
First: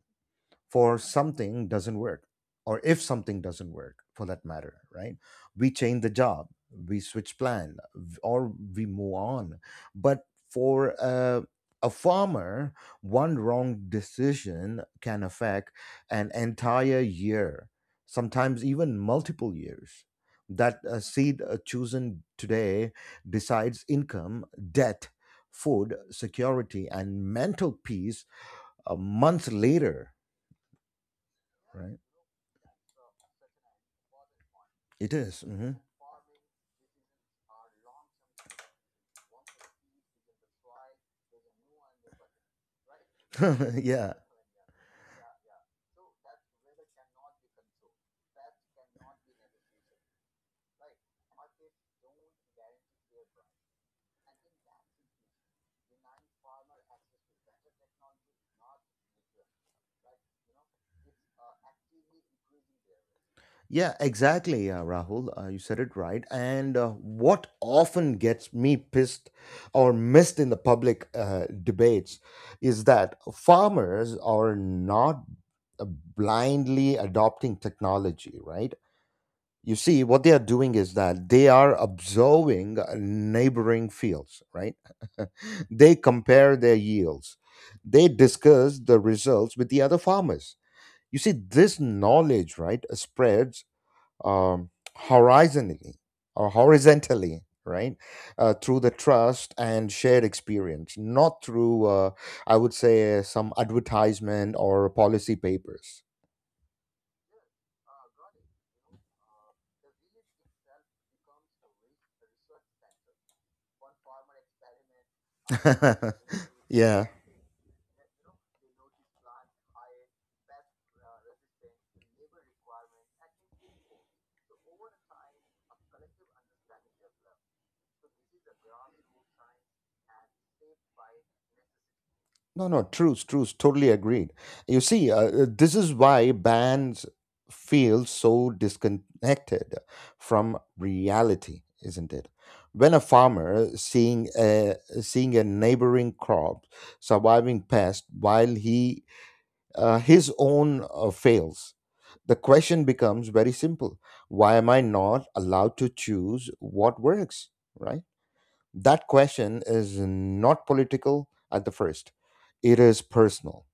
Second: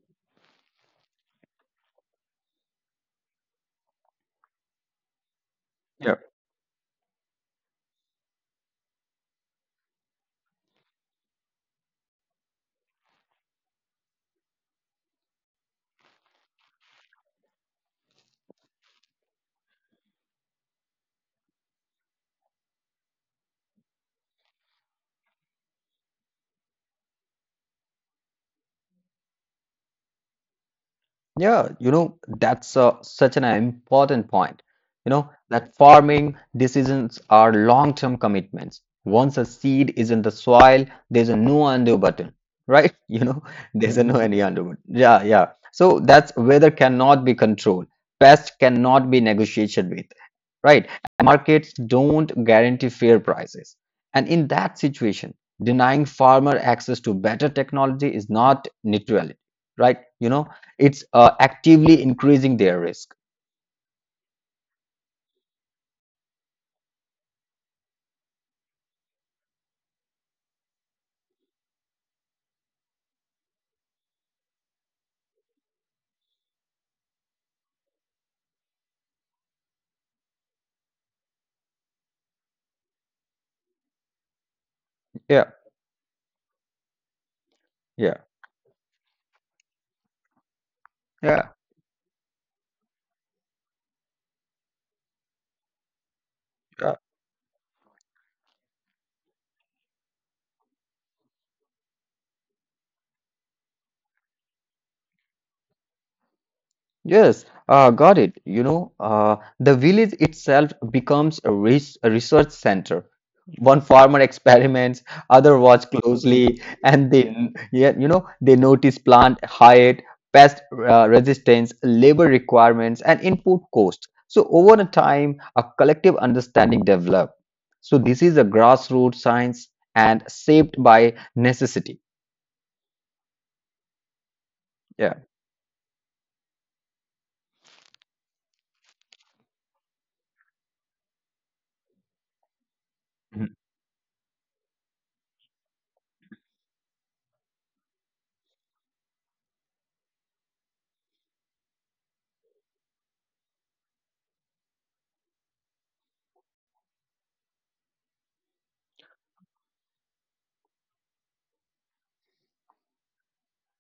Speaker 1: for something doesn't work or if something doesn't work for that matter, right, we change the
Speaker 2: Yeah.
Speaker 1: job, we switch plan, or we move on. But for a farmer, one wrong decision can affect an entire year, sometimes even multiple years. That seed chosen today decides income, debt, food security and mental peace a month later,
Speaker 2: Yeah, you
Speaker 1: right?
Speaker 2: know, that's such an important point.
Speaker 1: It
Speaker 2: You know,
Speaker 1: is, mhm.
Speaker 2: that farming decisions are long-term commitments. Once a seed is in the soil, there's a no undo button, right? (laughs) You know, there's a
Speaker 1: (laughs) Yeah.
Speaker 2: no any undo button. Yeah, yeah. So that's weather cannot be controlled. Pest cannot be negotiated with, right? Markets don't guarantee fair prices. And in that situation, denying farmer access to better technology is not neutrality, right? You know, it's actively increasing their risk.
Speaker 1: Yeah, exactly, yeah, Rahul. You said it right. And what often gets me pissed or missed in the public debates is that farmers are not uh, blindly adopting technology, right? You see, what they are doing is that they are observing neighboring fields, right?
Speaker 2: Yeah,
Speaker 1: (laughs) They compare their yields, they
Speaker 2: yeah,
Speaker 1: discuss the results with the other farmers. You see,
Speaker 2: yeah,
Speaker 1: this knowledge, right, spreads um, horizontally or
Speaker 2: yeah.
Speaker 1: horizontally, right, through the trust and shared experience, not through, I would say, some advertisement or policy papers.
Speaker 2: Yes, got it. You know, the village itself becomes a, res a research center. One farmer experiments, other watch closely,
Speaker 1: (laughs)
Speaker 2: and
Speaker 1: Yeah.
Speaker 2: then they notice plant height, pest resistance, labor requirements, and input cost. So over the time, a collective understanding developed. So this is a grassroots science and shaped by necessity.
Speaker 1: No, no, truce, truce. Totally agreed. You
Speaker 2: Yeah.
Speaker 1: see, this is why bands feel so disconnected from reality, isn't it? When a
Speaker 2: Mhm.
Speaker 1: farmer seeing a neighboring crop surviving pest while he his own fails, the question becomes very simple: why am I not allowed to choose what works? Right? That question is not political at the first. It is personal.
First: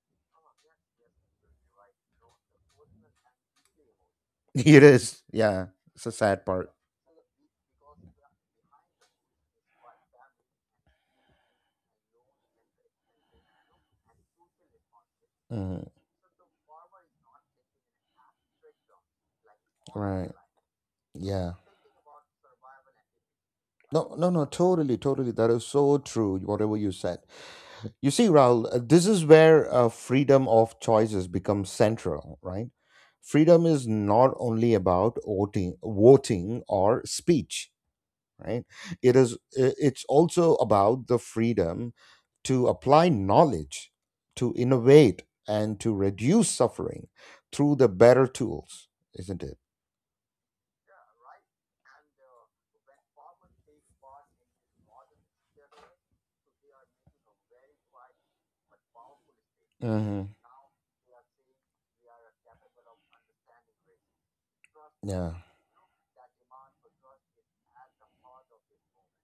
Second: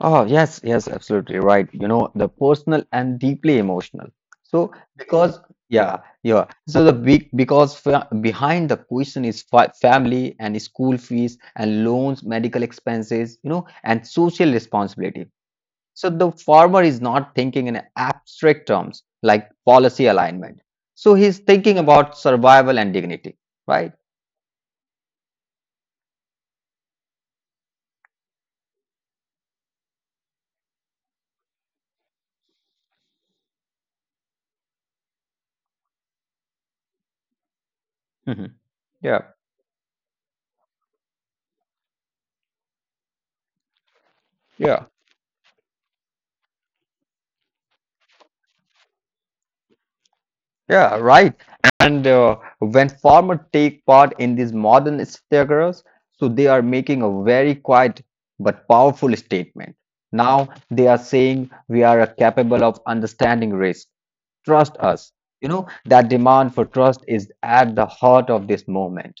Speaker 2: Oh, yes, yes, absolutely right. You know, the personal and deeply emotional.
Speaker 1: (laughs)
Speaker 2: So,
Speaker 1: It is,
Speaker 2: because,
Speaker 1: yeah.
Speaker 2: yeah,
Speaker 1: It's a sad
Speaker 2: yeah.
Speaker 1: part.
Speaker 2: So, the big, because fa behind the question is fa family and school fees and loans, medical expenses, and social responsibility.
Speaker 1: Mhm.
Speaker 2: So, the farmer is not thinking in abstract terms like policy
Speaker 1: Right.
Speaker 2: alignment. So, he's
Speaker 1: Yeah.
Speaker 2: thinking about survival and dignity, right?
Speaker 1: No, no, no, totally, totally. That is so true, whatever you said. You see, Raul, this is where freedom of choices becomes central, right? Freedom is not only about voting or speech,
Speaker 2: Mhm.
Speaker 1: right. It
Speaker 2: Yeah,
Speaker 1: is it's also about the freedom to apply knowledge, to
Speaker 2: yeah.
Speaker 1: innovate, and to reduce suffering through the better tools, isn't it?
Speaker 2: Yeah, right. And when farmers take part in these modern staggerers, so they are making a very quiet but powerful statement.
Speaker 1: Hmm.
Speaker 2: Now they are saying we are capable of understanding risk. Trust us.
Speaker 1: Yeah.
Speaker 2: You know, that demand for trust is at the heart of this movement,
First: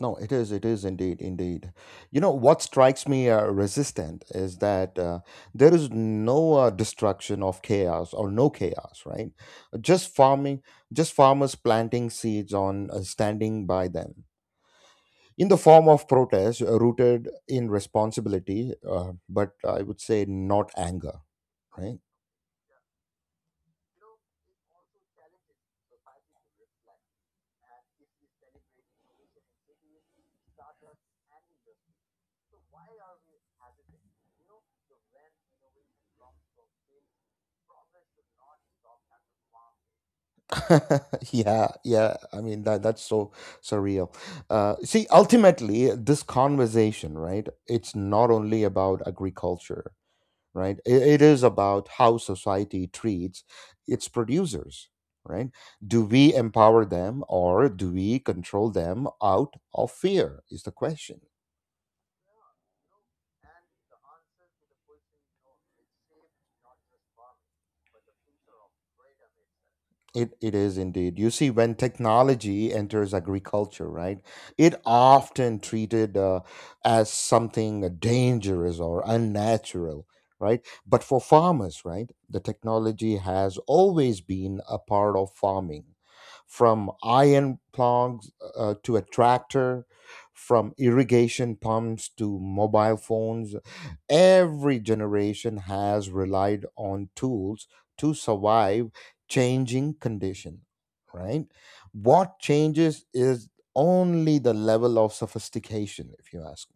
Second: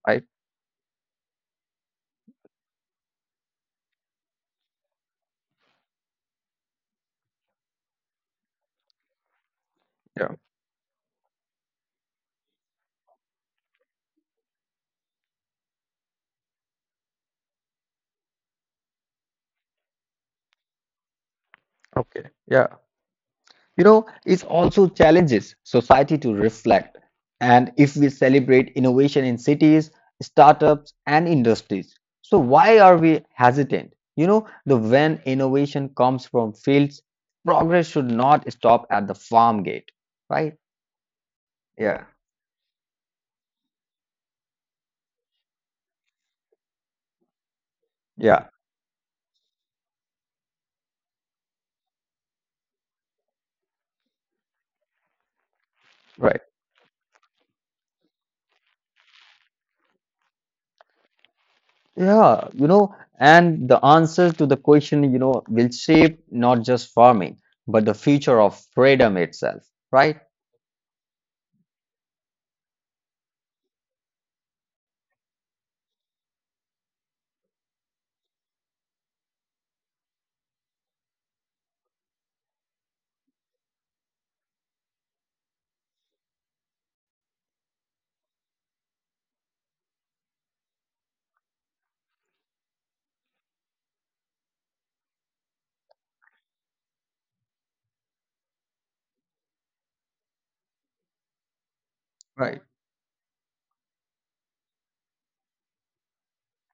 Speaker 1: No,
Speaker 2: right?
Speaker 1: it is, it is indeed indeed. You know what strikes me resistant is that there is no destruction of chaos or no chaos, right, just
Speaker 2: Yeah.
Speaker 1: farming, just farmers planting seeds on standing by them in the form of protest, rooted in responsibility, but I would say not anger, right.
Speaker 2: Okay. Yeah. You know, it also challenges society to reflect. And if we celebrate innovation in cities, startups, and industries, so why are we hesitant? The when innovation comes from fields, progress should not stop at the farm gate, right?
Speaker 1: (laughs) Yeah,
Speaker 2: Yeah,
Speaker 1: yeah, I mean that that's so surreal. See, ultimately this conversation, right, it's not
Speaker 2: yeah,
Speaker 1: only about agriculture, right. It is about how society treats its producers, right. Do we
Speaker 2: right.
Speaker 1: empower them or do we control them out of fear is the question.
Speaker 2: Yeah, you know, and the answer to the question, you know, will shape not just farming, but the future of freedom itself, right?
Speaker 1: It is indeed. You see, when technology enters agriculture, right, it often treated as something dangerous or unnatural, right? But for farmers, right, the technology has always been a part of farming, from iron plugs to a tractor, from irrigation pumps to mobile phones. Every generation has relied on tools to survive changing condition, right? What changes is only the level of sophistication, if you ask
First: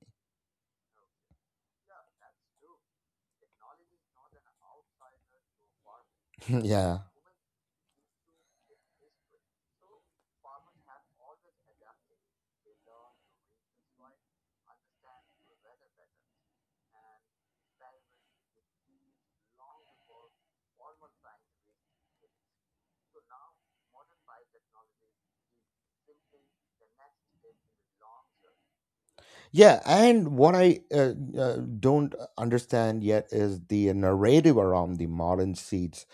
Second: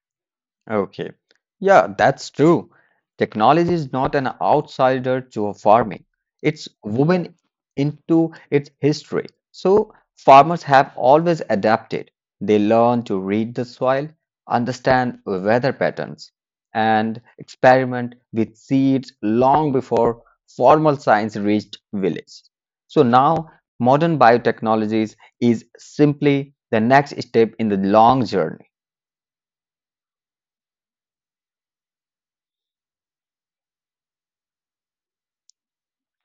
Speaker 2: Okay. Yeah, that's true. Technology is not an outsider to farming.
Speaker 1: me. (laughs)
Speaker 2: It's
Speaker 1: Yeah.
Speaker 2: woven into its history. So farmers have always adapted. They learn to read the soil, understand weather patterns, and experiment with seeds long before formal science reached village. So now modern biotechnologies is simply the next step in the long journey.
Speaker 1: Yeah, and what I don't understand yet is the narrative around the modern seeds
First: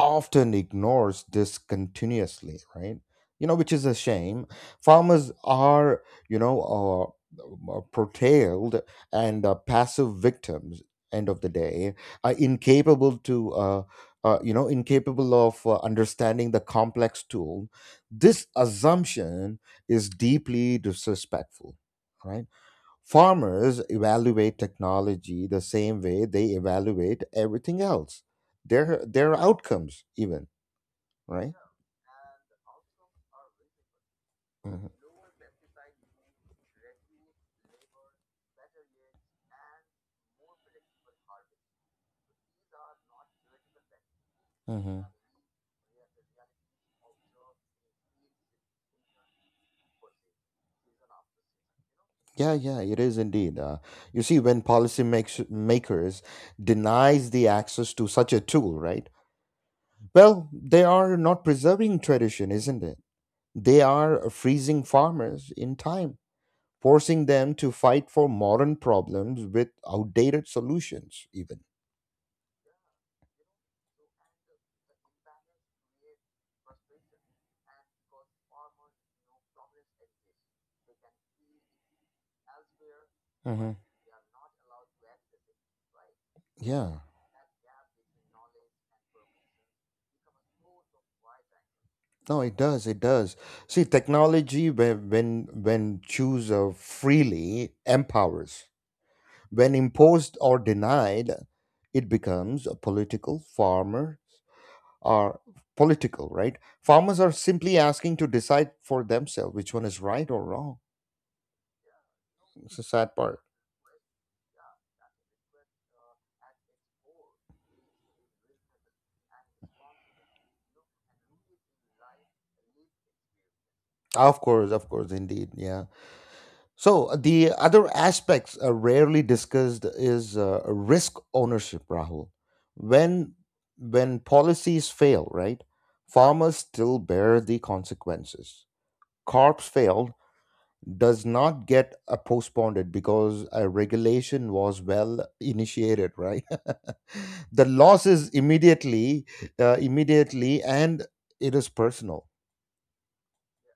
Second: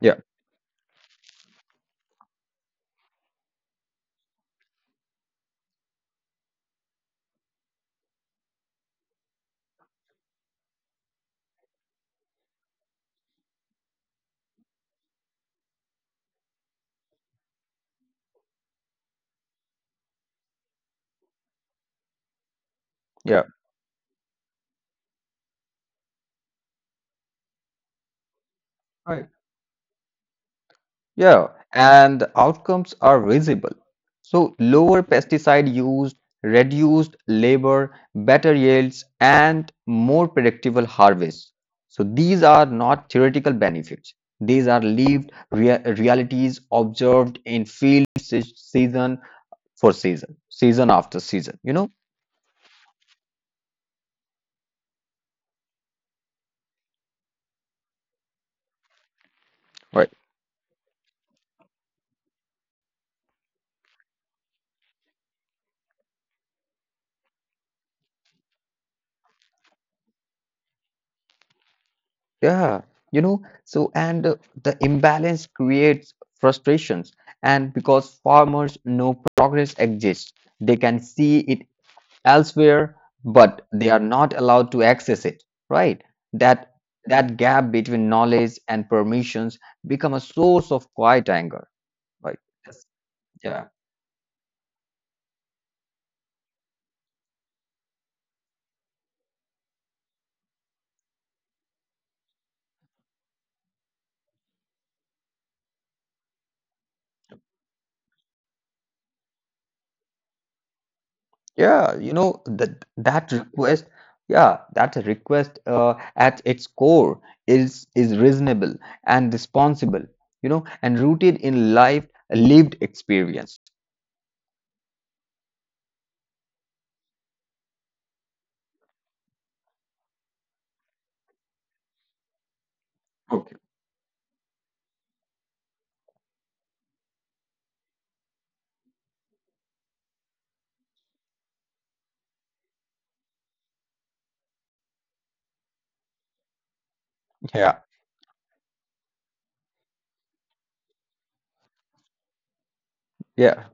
Speaker 2: Yeah,
Speaker 1: ignores this continuously, right? You know, which is a shame. Farmers are, you know, portrayed and passive victims. End of the day, incapable to, you know, incapable of understanding the complex tool. This assumption is deeply disrespectful, right?
Speaker 2: yeah.
Speaker 1: Farmers evaluate technology the same way they evaluate everything else, their outcomes even, right?
Speaker 2: Yeah, and the outcomes are visible. So,
Speaker 1: Hmm.
Speaker 2: lower pesticide use, reduced labor, better yields, and more predictable harvests. So, these are not theoretical benefits. These are
Speaker 1: Hmm.
Speaker 2: lived rea- realities observed in field se- season for season, season after season, you know?
Speaker 1: Yeah, yeah, it is indeed. You see, when makers denies the access to such a tool, right?
Speaker 2: Right?
Speaker 1: Well, they are not preserving tradition, isn't it? They are freezing farmers in time, forcing them to fight for modern problems with outdated solutions, even.
Speaker 2: Yeah, you know, so and the imbalance creates frustrations, and because farmers know progress exists, they can see it elsewhere, but
Speaker 1: Hmm.
Speaker 2: they are not allowed to access it, right? That
Speaker 1: Yeah.
Speaker 2: that gap between knowledge and permissions become a source of quiet anger,
Speaker 1: No,
Speaker 2: right?
Speaker 1: it does.
Speaker 2: Yes.
Speaker 1: It does.
Speaker 2: Yeah.
Speaker 1: See, technology, when choose freely, empowers. When imposed or denied, it becomes a political. Farmers are political, right? Farmers are simply asking to decide for themselves which one is right or wrong.
Speaker 2: Yeah, you know
Speaker 1: It's a
Speaker 2: that
Speaker 1: sad
Speaker 2: that
Speaker 1: part.
Speaker 2: request, yeah, that request at its core is reasonable and responsible, you know, and rooted in life lived experience.
Speaker 1: Of course, indeed. Yeah. So the other aspects rarely discussed is risk ownership, Rahul. When
Speaker 2: Okay.
Speaker 1: when policies fail, right? Farmers still bear the consequences. Corps failed does not get postponed because a regulation was well initiated, right? (laughs) The
Speaker 2: Yeah.
Speaker 1: loss is immediately, and it is personal.
Speaker 2: Yeah.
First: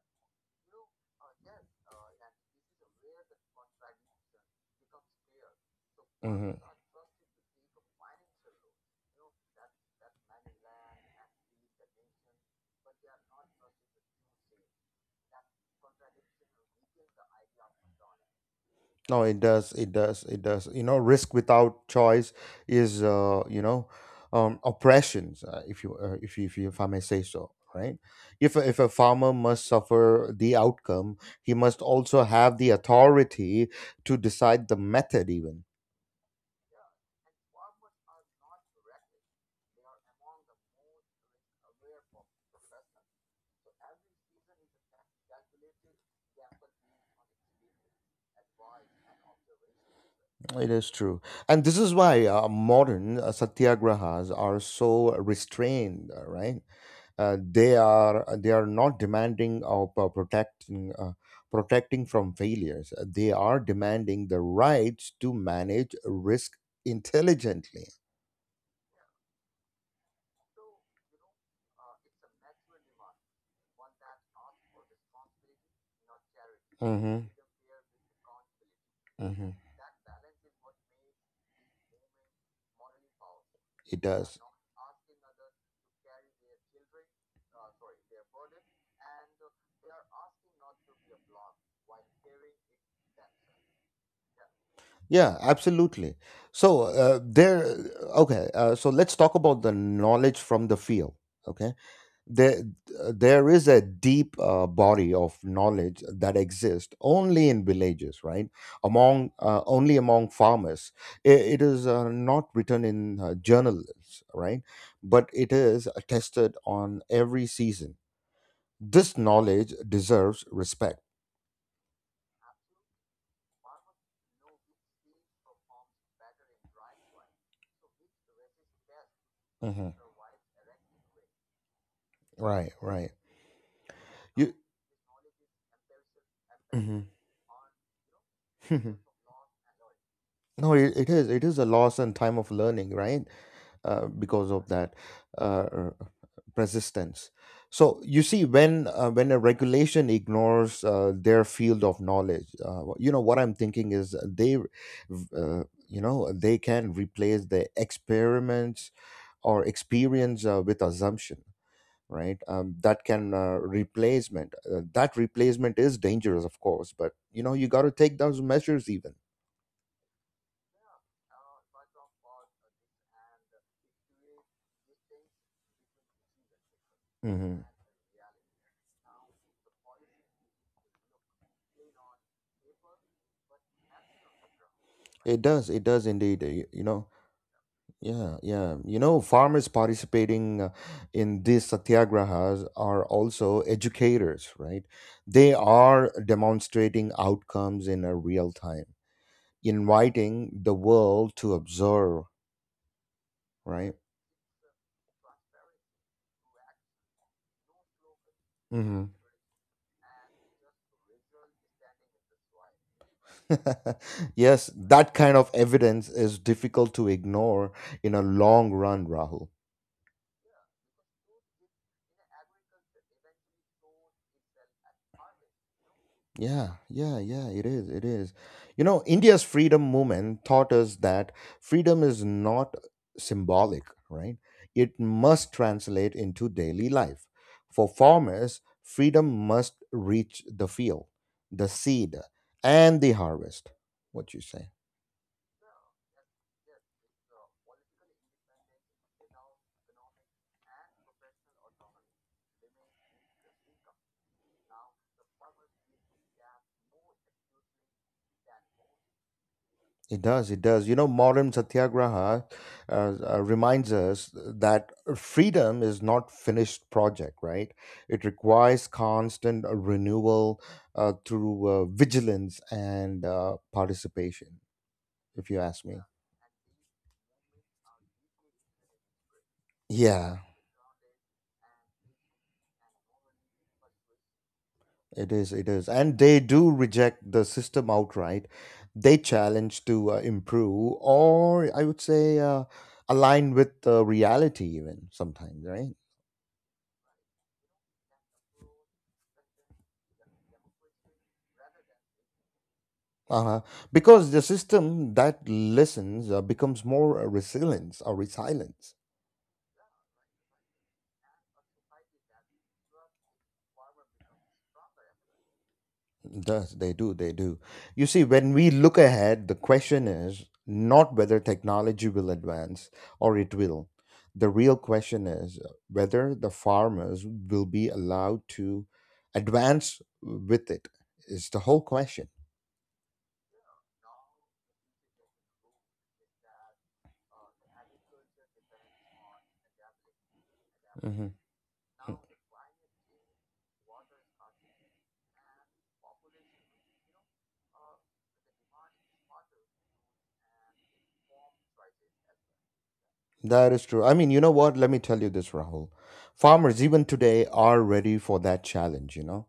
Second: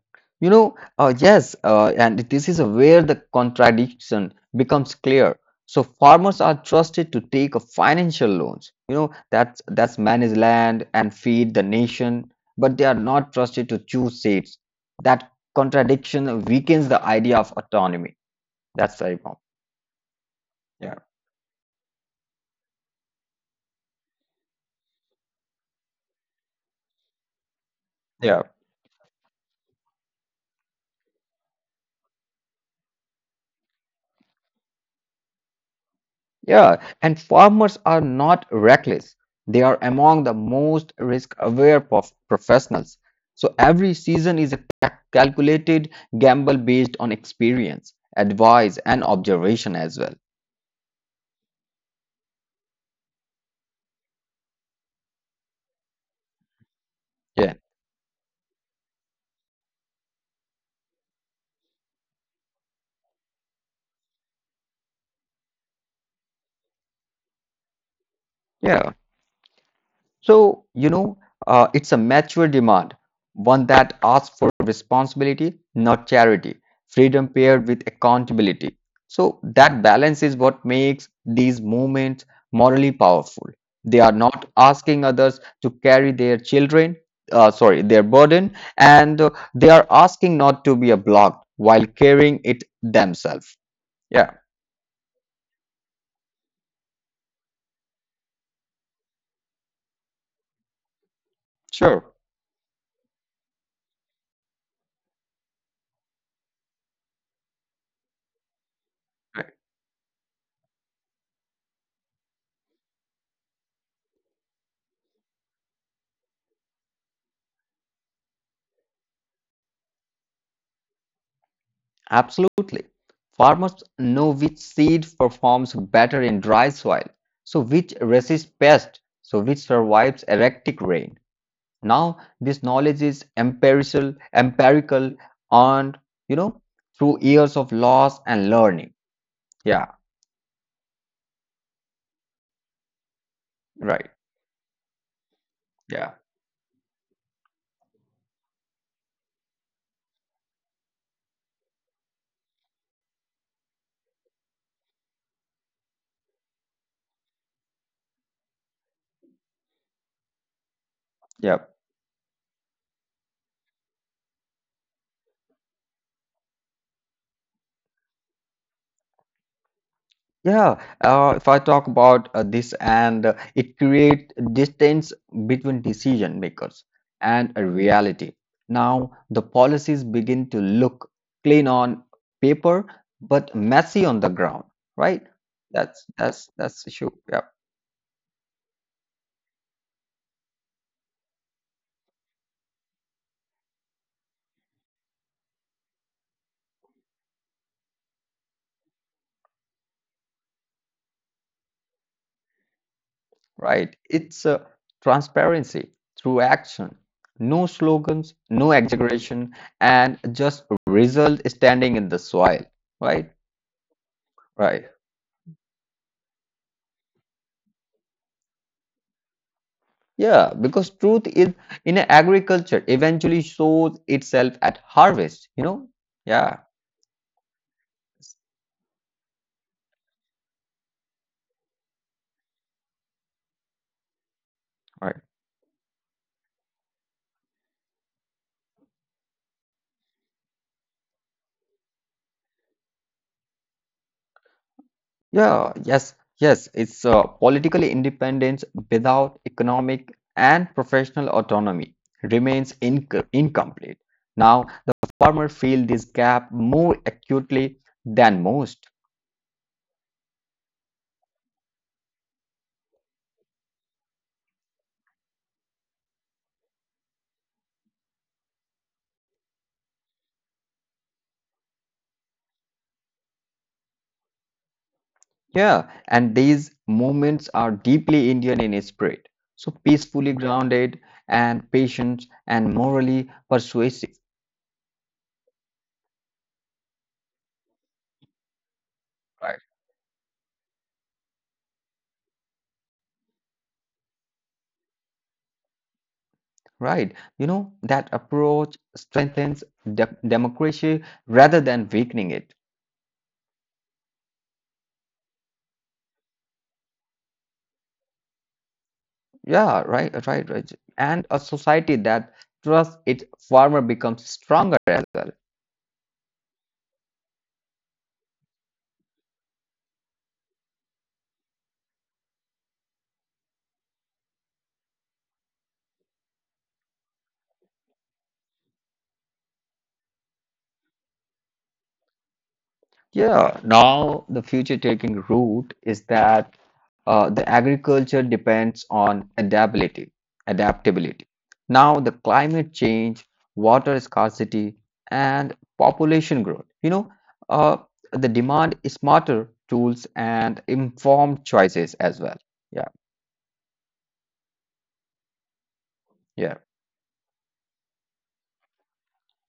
Speaker 2: And this is where the contradiction becomes clear. So farmers
Speaker 1: Mhm.
Speaker 2: are trusted to take a financial loans, you know, that's manage land and feed the nation, but they are not trusted to choose seeds. That contradiction weakens the idea of autonomy. That's very
Speaker 1: No, it
Speaker 2: important.
Speaker 1: does. It does. It does. You know,
Speaker 2: Yeah.
Speaker 1: risk without choice is, oppressions. If you, if I may say so, right?
Speaker 2: Yeah.
Speaker 1: If a farmer must suffer the outcome, he must also have the authority to decide the method. Even
Speaker 2: Yeah, and farmers are not reckless. They are among the most risk-aware prof- professionals. So every season is a ca- calculated gamble based on experience, advice, and observation as well.
Speaker 1: it is true, and this is why modern satyagrahas are so restrained, right?
Speaker 2: Yeah,
Speaker 1: They are not demanding of protecting from failures. They are demanding the rights to manage risk intelligently.
Speaker 2: yeah. So, it's a mature demand, one that asks for responsibility, not charity, freedom
Speaker 1: Hmm.
Speaker 2: paired with accountability. So,
Speaker 1: Hmm.
Speaker 2: that balance is what makes these movements morally powerful. They
Speaker 1: It
Speaker 2: are
Speaker 1: does.
Speaker 2: not asking others to carry their children, sorry, their burden, and they are asking not to be a block while carrying it themselves. Yeah,
Speaker 1: Yeah, absolutely. So there, okay, so let's talk about the knowledge from the field. Okay,
Speaker 2: sure.
Speaker 1: there there is a deep body of knowledge that exists only in villages, right, among only among farmers. It is not written in journals, right, but it is tested on every season. This knowledge deserves respect.
Speaker 2: Absolutely. Farmers know which seed performs better in dry soil, so which resists pests, so which
Speaker 1: Hmm.
Speaker 2: survives erratic rain. Now, this
Speaker 1: Right,
Speaker 2: knowledge
Speaker 1: right.
Speaker 2: is empirical,
Speaker 1: You,
Speaker 2: empirical, and you know,
Speaker 1: mhm.
Speaker 2: through years of loss and learning.
Speaker 1: (laughs)
Speaker 2: Yeah,
Speaker 1: No, it, it is, it is a loss and time of learning, right,
Speaker 2: right.
Speaker 1: because of that uh,
Speaker 2: Yeah,
Speaker 1: persistence. So you see, when a regulation ignores their field of knowledge, you know what I'm thinking is they, you know, they can replace the experiments or experience with assumption,
Speaker 2: yeah.
Speaker 1: right? That can replacement. That replacement is dangerous, of course, but you know you got to take those measures even.
Speaker 2: Yeah, if I talk about this, and it creates distance between decision makers and
Speaker 1: Mhm.
Speaker 2: a reality. Now, the policies begin to look clean on paper, but messy on the ground, right?
Speaker 1: It does. It
Speaker 2: That's
Speaker 1: does indeed.
Speaker 2: that's that's
Speaker 1: You
Speaker 2: the
Speaker 1: know,
Speaker 2: issue. Yeah,
Speaker 1: yeah, yeah. You know, farmers participating in these satyagrahas are also educators, right? They are demonstrating outcomes in a real time, inviting the world to observe,
Speaker 2: right.
Speaker 1: right?
Speaker 2: It's transparency through action. No slogans, no
Speaker 1: Hmm.
Speaker 2: exaggeration, and just result standing in the soil, right?
Speaker 1: (laughs) Yes,
Speaker 2: Right.
Speaker 1: that kind of evidence is difficult to ignore in a long run, Rahul.
Speaker 2: Yeah, because truth is in a agriculture eventually shows itself at harvest, you know? Yeah.
Speaker 1: Yeah, yeah, yeah, it is, it is. You know, India's freedom movement taught us that freedom is not symbolic, right? It
Speaker 2: Right.
Speaker 1: must translate into daily life. For farmers, freedom must reach the field, the seed, and the harvest. What you say?
Speaker 2: Yeah, yes, yes. It's political independence without economic and professional autonomy remains incomplete. Now, the farmer feel this gap more acutely than most.
Speaker 1: It does. It does. You know, modern satyagraha reminds us that freedom is not finished project, right? It requires constant renewal through vigilance and participation. If you ask me,
Speaker 2: Yeah, and these movements are deeply Indian in spirit, so
Speaker 1: yeah,
Speaker 2: peacefully grounded and patient and morally persuasive.
Speaker 1: it is. It is, and they do reject the system outright. They
Speaker 2: Right.
Speaker 1: challenge to improve, or I would say, align with reality, even sometimes, right?
Speaker 2: Right. You know, that approach strengthens democracy rather than weakening it.
Speaker 1: Uh-huh. Because the system that listens becomes more resilience or resilience.
Speaker 2: Yeah, right. And a society that trusts its farmer becomes stronger as well.
Speaker 1: (laughs) Does they do, they do. You see, when we look ahead, the question is not whether technology will advance or it will. The real question is whether the farmers will be allowed to advance with it. It's the whole question.
Speaker 2: Yeah, now the future taking root is that the agriculture depends on adaptability,
Speaker 1: Mm-hmm.
Speaker 2: adaptability. Now the climate change, water scarcity, and population growth. Uh, the demand is smarter tools and informed choices as well. Yeah,
Speaker 1: That is true. I mean, you know what? Let me tell you this, Rahul.
Speaker 2: yeah,
Speaker 1: Farmers, even today, are ready for that challenge, you know?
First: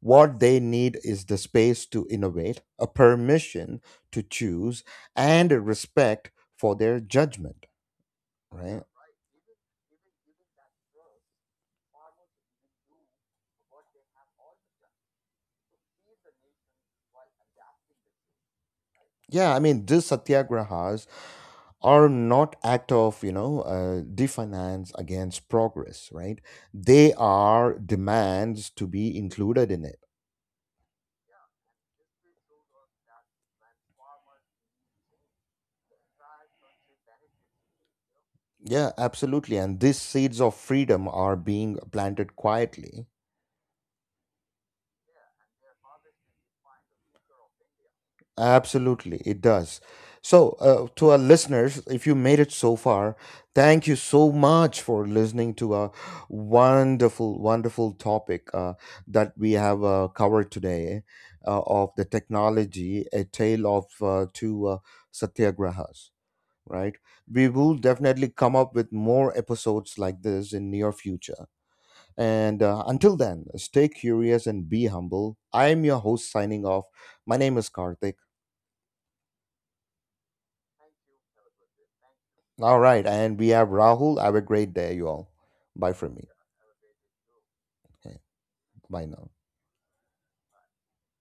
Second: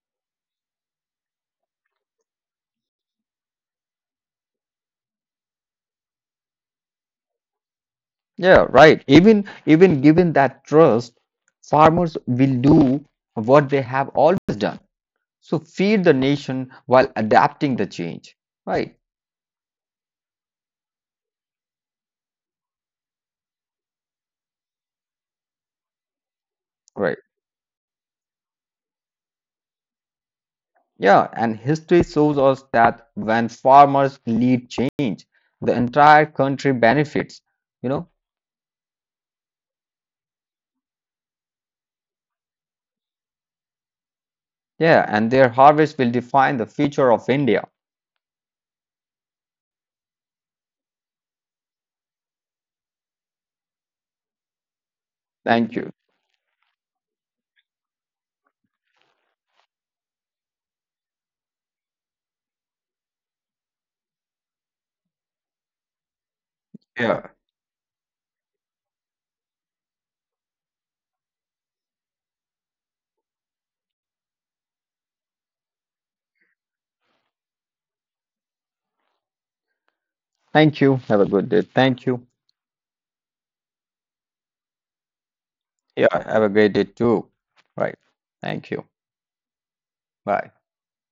Speaker 1: What they need is the space to innovate, a permission to choose, and a respect for their judgment,
Speaker 2: yeah.
Speaker 1: right?
Speaker 2: Right. Even given that trust, farmers will do what they have always done. So feed the nation while adapting the change. Right,
Speaker 1: Yeah, I mean, these satyagrahas are not act of you know defiance against progress, right? They
Speaker 2: right.
Speaker 1: are demands to be included in it.
Speaker 2: Yeah, and history shows us that when farmers lead change, the entire country benefits, you know?
Speaker 1: Yeah, absolutely. And these seeds of freedom are being planted quietly.
Speaker 2: Yeah, and their harvest will define the future of India.
Speaker 1: Absolutely, it does. So, to our listeners, if you made it so far, thank you so much for listening to
Speaker 2: Thank
Speaker 1: a
Speaker 2: you.
Speaker 1: wonderful, wonderful topic that we have covered today of the technology, a tale of two satyagrahas, right?
Speaker 2: Yeah.
Speaker 1: We will definitely come up with more episodes like this in near future. And until then, stay curious and be humble. I am your host signing off. My name is Karthik.
Speaker 2: Thank you. Have a good day. Thank you.
Speaker 1: All right. And we have Rahul. Have a great day, you all. Bye
Speaker 2: Yeah,
Speaker 1: from me.
Speaker 2: have a great day too. Right.
Speaker 1: Okay,
Speaker 2: Thank you.
Speaker 1: bye now.
Speaker 2: Bye.